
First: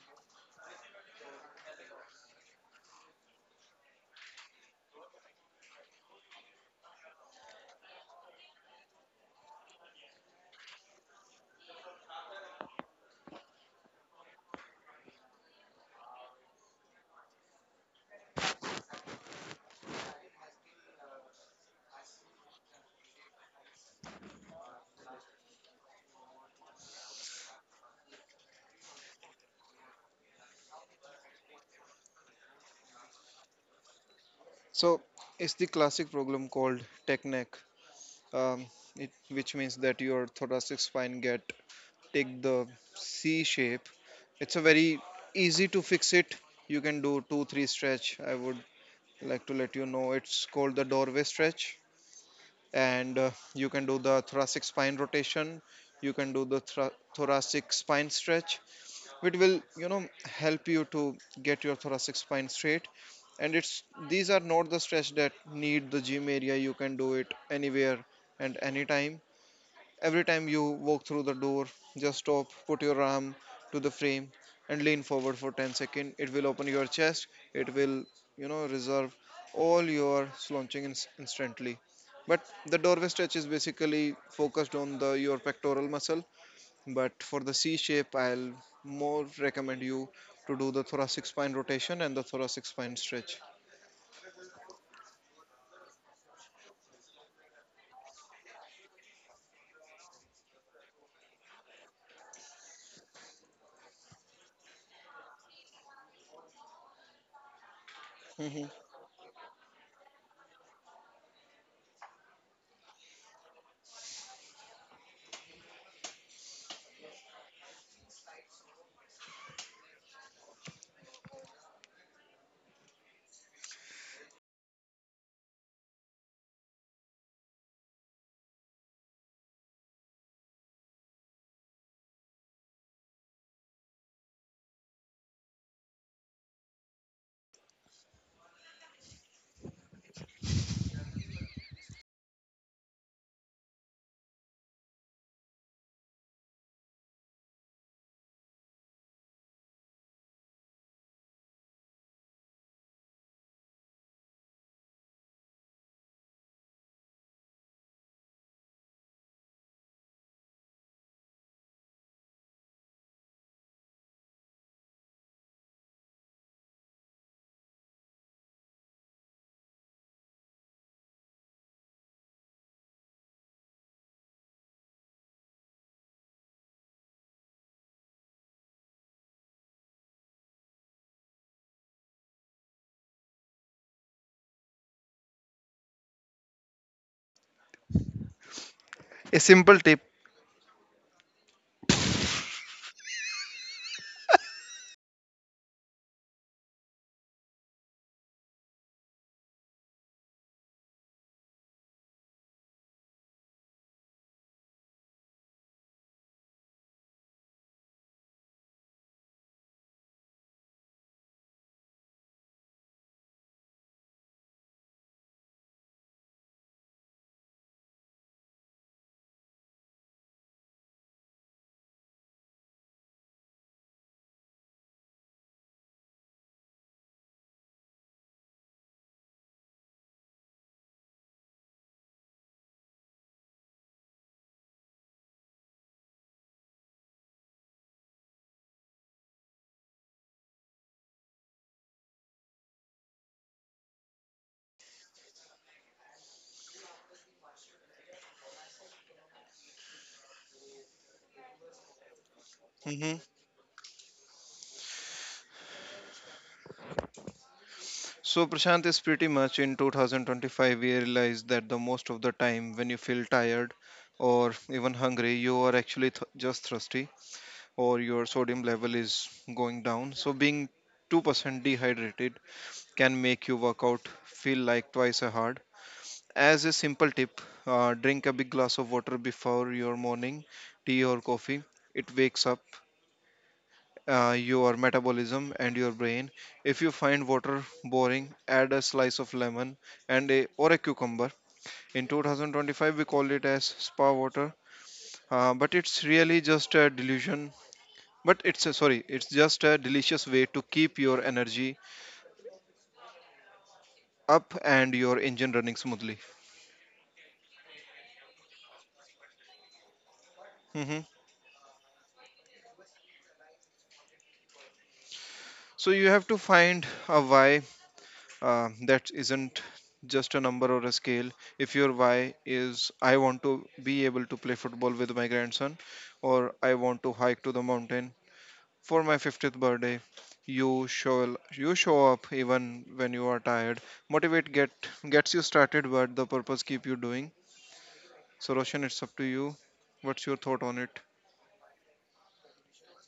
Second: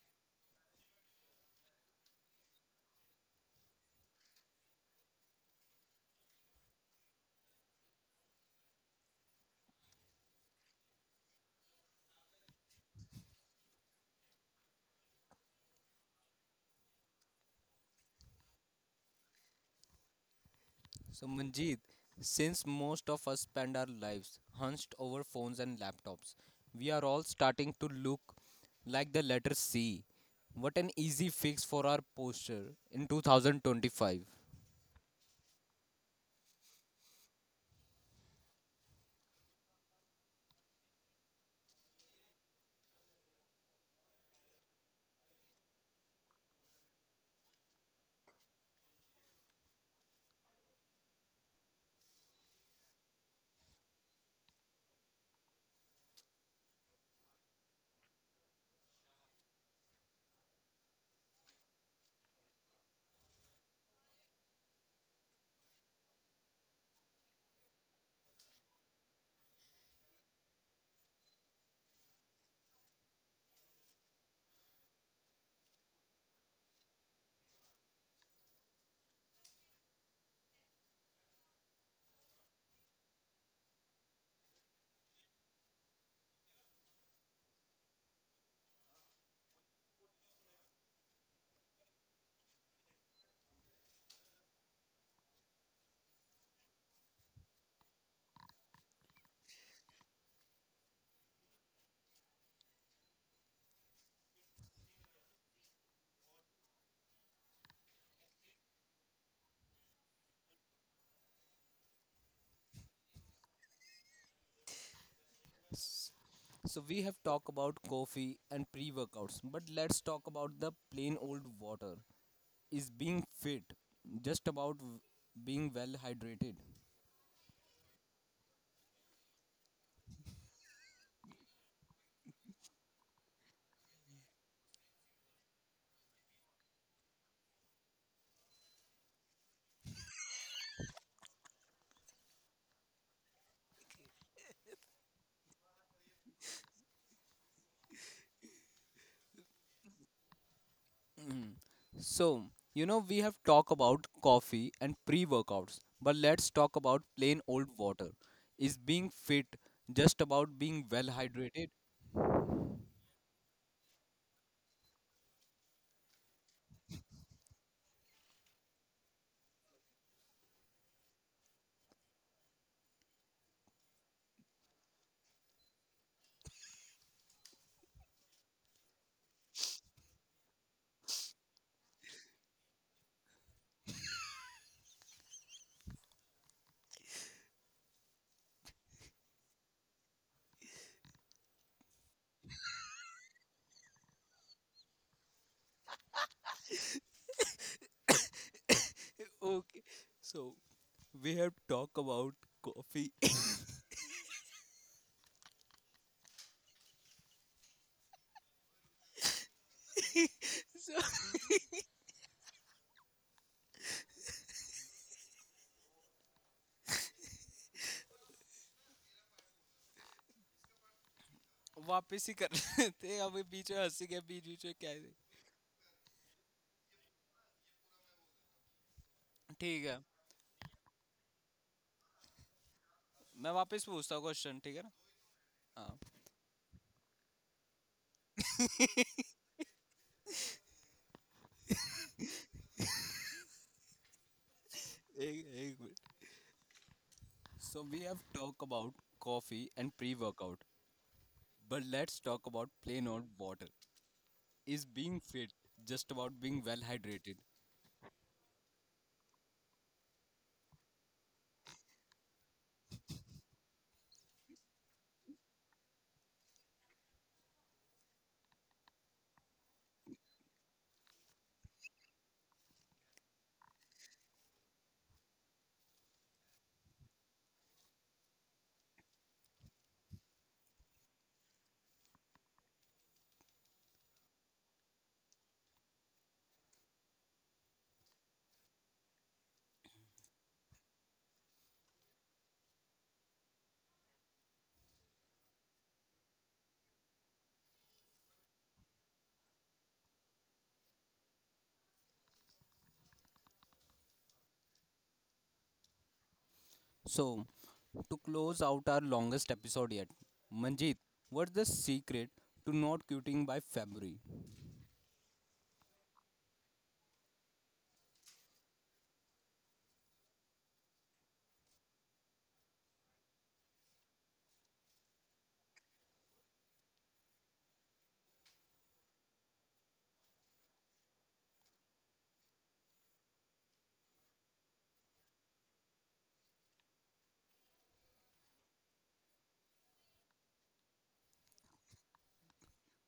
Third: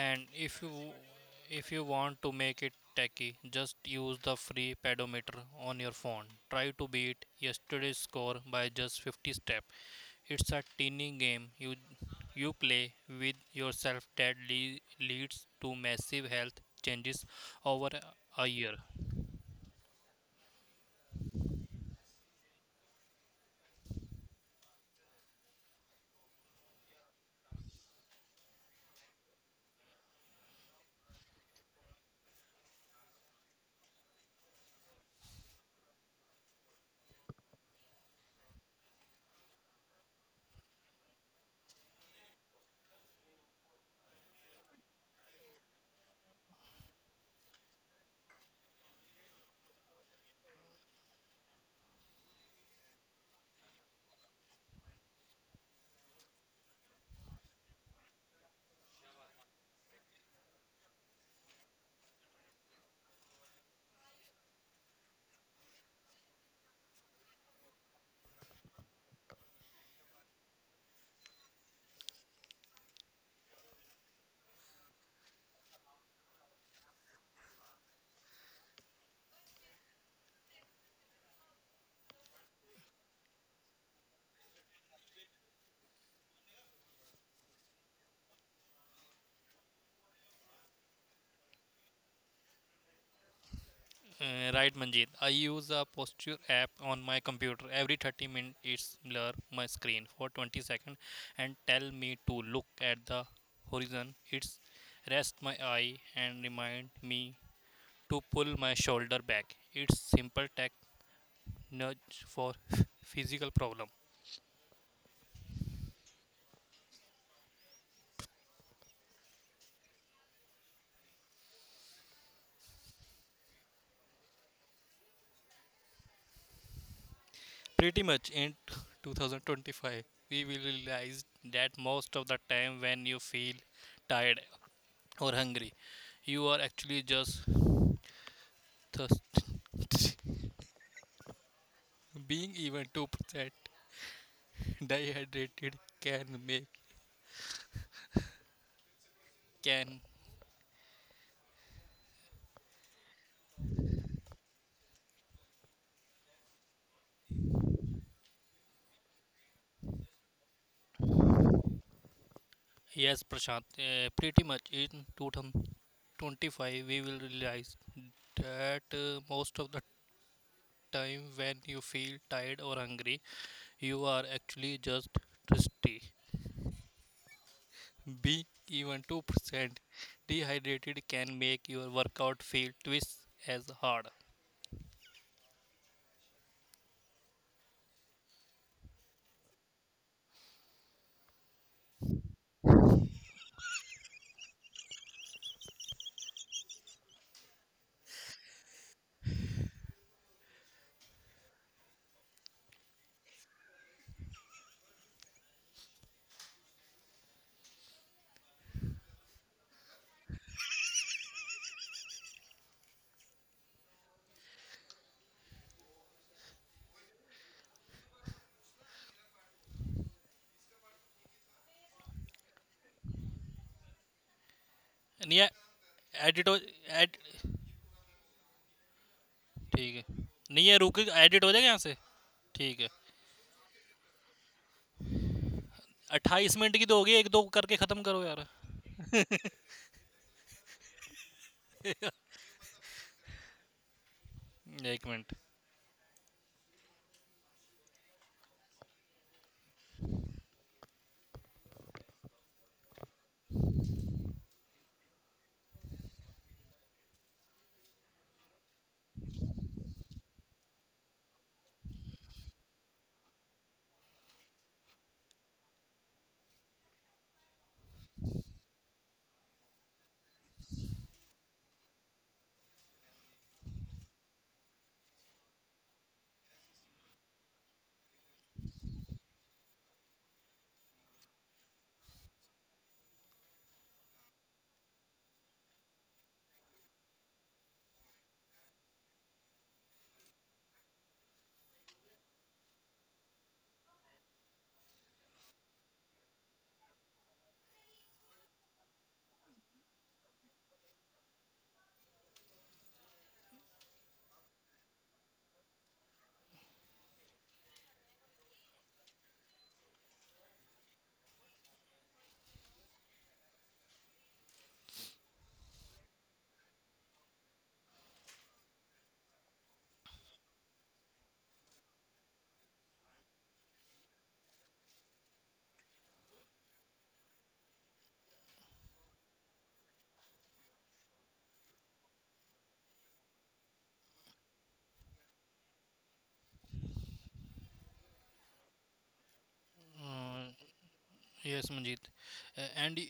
S3: And if you want to make it tacky, just use the free pedometer on your phone. Try to beat yesterday's score by just 50 steps. It's a tiny game you play with yourself that leads to massive health changes over a year.
S1: So, Manjeet, since most of us spend our lives hunched over phones and laptops, we are all starting to look like the letter C. What an easy fix for our posture in 2025.
S2: So it's the classic problem called tech neck, um, it, which means that your thoracic spine get take the C shape. It's a very easy to fix it. You can do two, three stretch. I would like to let you know it's called the doorway stretch. And you can do the thoracic spine rotation. You can do the thoracic spine stretch, which will, you know, help you to get your thoracic spine straight. And it's these are not the stretch that need the gym area. You can do it anywhere and anytime. Every time you walk through the door, just stop, put your arm to the frame, and lean forward for 10 seconds. It will open your chest, it will, you know, reserve all your slouching instantly. But the doorway stretch is basically focused on the your pectoral muscle. But for the C shape, I'll more recommend you to do the thoracic spine rotation and the thoracic spine stretch.
S3: Right, Manjit. I use a posture app on my computer. Every 30 minutes, it's blur my screen for 20 seconds and tell me to look at the horizon. It's rest my eye and remind me to pull
S2: Hmm.
S3: my shoulder back. It's simple tech nudge for physical problem.
S1: So we have talked about coffee and pre-workouts, but let's talk about the plain old water. Is being fit just about being well hydrated?
S3: Pretty much in 2025, we will realize that most of the time when you feel tired or hungry, you are actually just thirsty. Being even 2% dehydrated can make can
S1: So, we have talked about coffee and pre-workouts, but let's talk about plain old water. Is being fit just about being well hydrated?
S3: Yes, Prashant, pretty much in 2025 we will realize that, most of the time when you feel tired or hungry you are actually just thirsty. Be even two percent dehydrated can make your workout feel twice as hard.
S2: A simple tip.
S1: Okay. So, we have talked about coffee वापस ही कर रहे थे अभी बीच में हंसी के बीच बीच में क्या है
S3: नहीं है, एडिट हो, एड.
S1: ठीक
S3: ठीक
S1: है
S3: है. नहीं है, रुक एडिट हो जाए कहाँ से. ठीक है.
S1: मैं वापस पूछता हूँ क्वेश्चन ठीक है ना हाँ
S3: अठाईस मिनट की तो होगी, एक दो करके खत्म करो यार. एक मिनट.
S1: एक एक minute so we have talk about coffee and pre workout but let's talk about plain
S2: Hmm.
S1: और water is being fit just about being well hydrated
S2: So, Prashant is pretty much in 2025, we realize that the most of the time when you feel tired or even hungry, you are actually just thirsty or your sodium level is going down. So, being 2% dehydrated can make you work out feel like twice as hard. As a simple tip, drink a big glass of water before your morning tea or coffee. It wakes up your metabolism and your brain. If you find water boring, add a slice of lemon and a or a cucumber. In 2025, we call it as spa water, but it's really just a delusion. But it's a, sorry, it's just a delicious way to keep your energy up and your engine running smoothly.
S1: So to close out our longest episode yet Manjeet
S2: Mhm.
S1: What the secret to not quitting by February
S2: So you have to find a why that isn't just a number or a scale. If your why is I want to be able to play football with my grandson, or I want to hike to the mountain for my 50th birthday, you show up even when you are tired. Motivate get gets you started, but the purpose keep you doing. So Roshan, it's up to you. What's your thought
S3: hmm.
S2: on it?
S3: Yes Manjit and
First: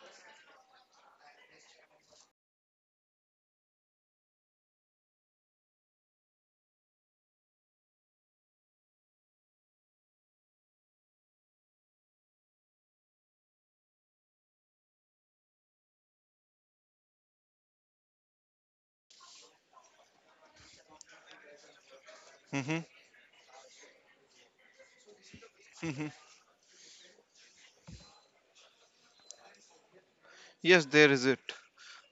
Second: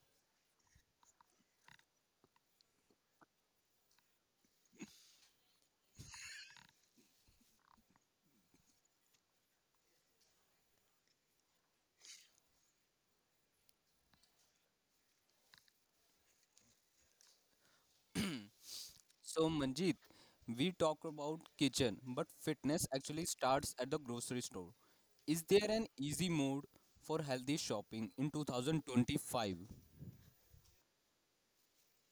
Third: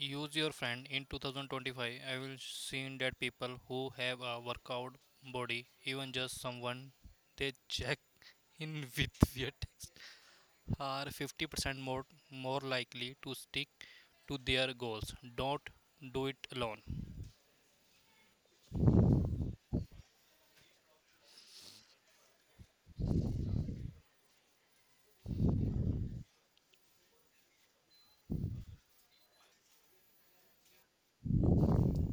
S3: use your friend in 2025 I will seen that people who have a workout बॉ are 50% more likely to stick to their goals. Don't do it alone.
S1: So, Manjeet, we talk about kitchen, but
S2: Hmm.
S1: fitness actually starts at the grocery store. Is there an
S2: Hmm.
S1: easy mode for healthy shopping in 2025?
S2: Yes there is it,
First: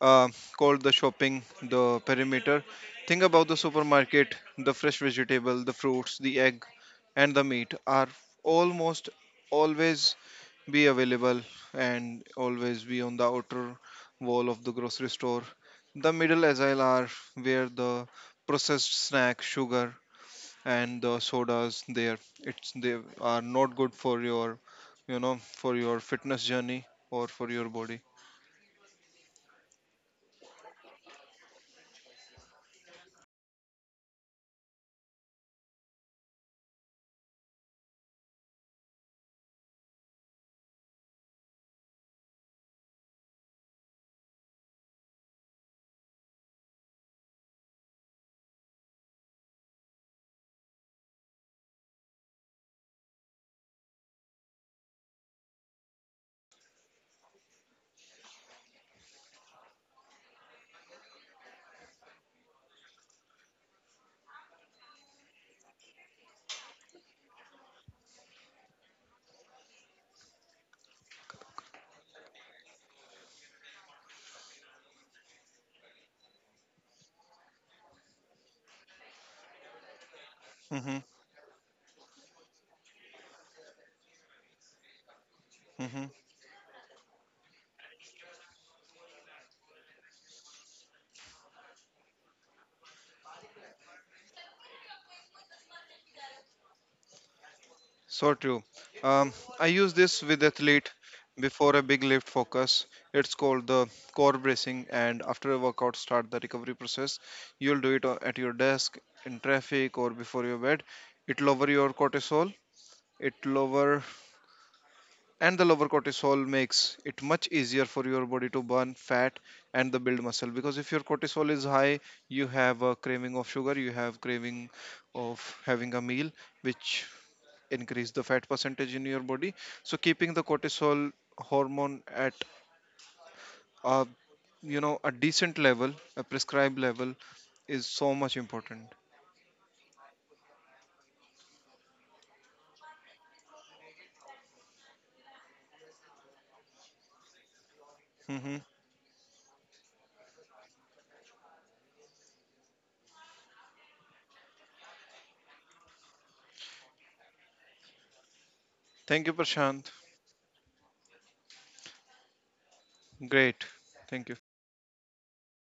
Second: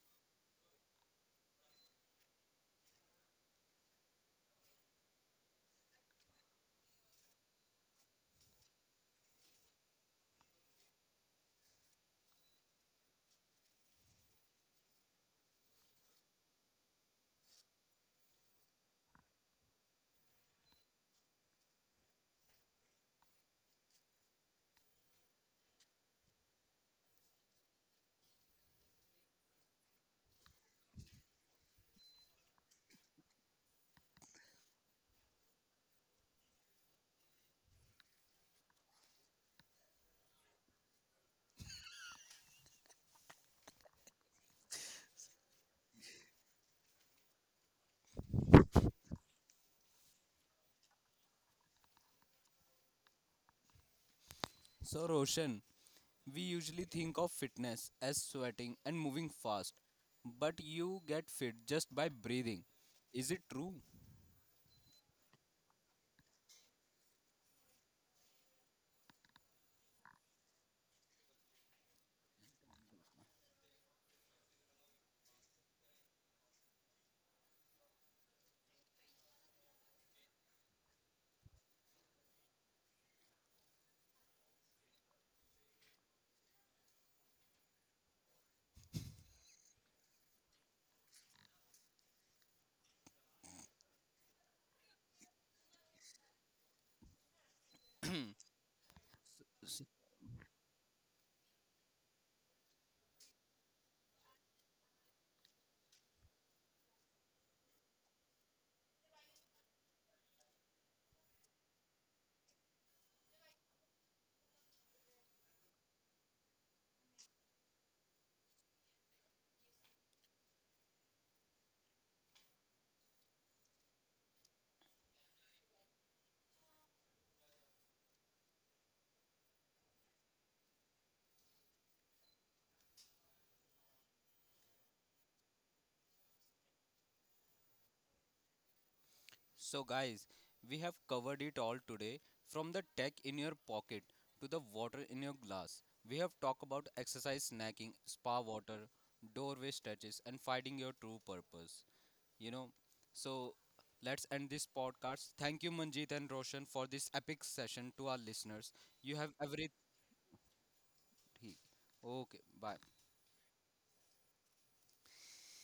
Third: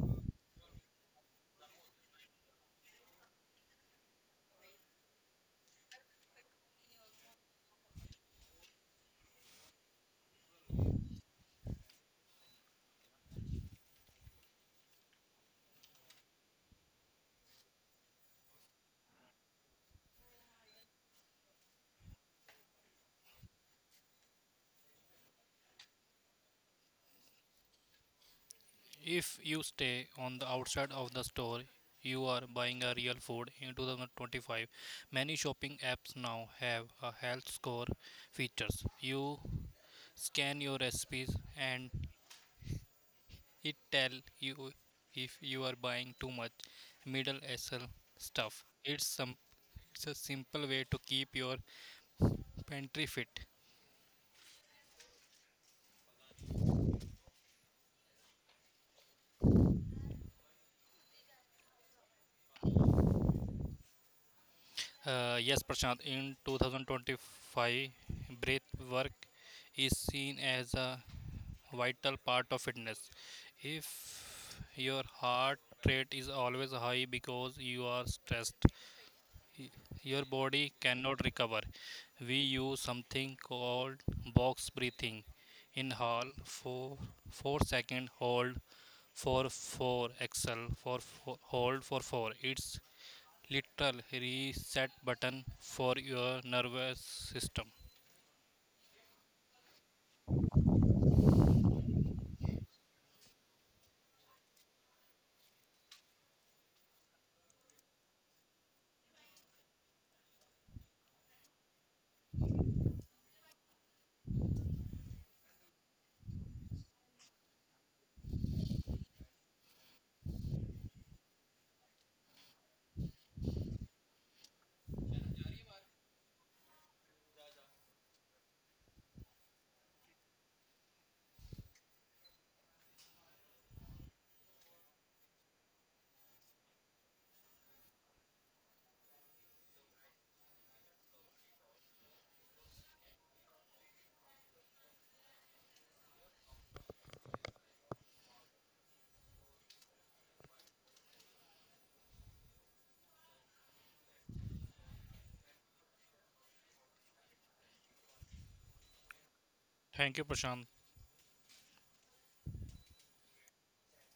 S2: uh, called the shopping, the perimeter. Think about the supermarket, the fresh vegetable, the fruits, the egg, and the meat are almost always be available and always be on the outer wall of the grocery store. The middle aisle are where the processed snack, sugar, and the sodas there. It's they are not good for your, you know, for your fitness journey or for your body.
S3: If you stay on the outside of the store, you are buying a real food. In 2025, many shopping apps now have a health score features. You scan your recipes and it tell you if you are buying too much middle SL stuff. It's a simple way to keep your pantry fit.
S1: So, Roshan, we usually think of fitness as sweating and moving fast, but you get fit just by breathing. Is it true?
S3: Yes, Prashant. In 2025, breath work is seen as a vital part of fitness. If your heart rate is always high because you are stressed, y- your body
S2: Hmm.
S3: cannot recover. We use something called box breathing.
S2: Hmm.
S3: Inhale for 4 seconds. Hold for 4, exhale for four, hold for 4. It's literal reset button for your nervous system.
S2: So true. Um, I use this with athlete before a big lift focus. It's called the core bracing, and after a workout, start the recovery process. You'll do it at your desk, in traffic, or before your bed. It lower your cortisol. It lower, and the lower cortisol makes it much easier for your body to burn fat and the build muscle. Because if your cortisol is high, you have a craving of sugar, you have craving of having a meal which increase the fat percentage in your body. So keeping the cortisol hormone at a, you know, a decent level, a prescribed level, is so much important.
S1: So, guys, we have covered it all today from the tech in your pocket to the water in your glass. We have talked about exercise snacking, spa
S2: Hmm.
S1: water, doorway stretches, and finding your true purpose. You know, so let's end this podcast. Thank you, Manjeet and Roshan, for this epic session to our listeners. You
S2: Thank you
S1: have every.
S2: Prashant.
S3: Thank you, Prashant.
S1: Okay, bye.
S2: Great, thank you.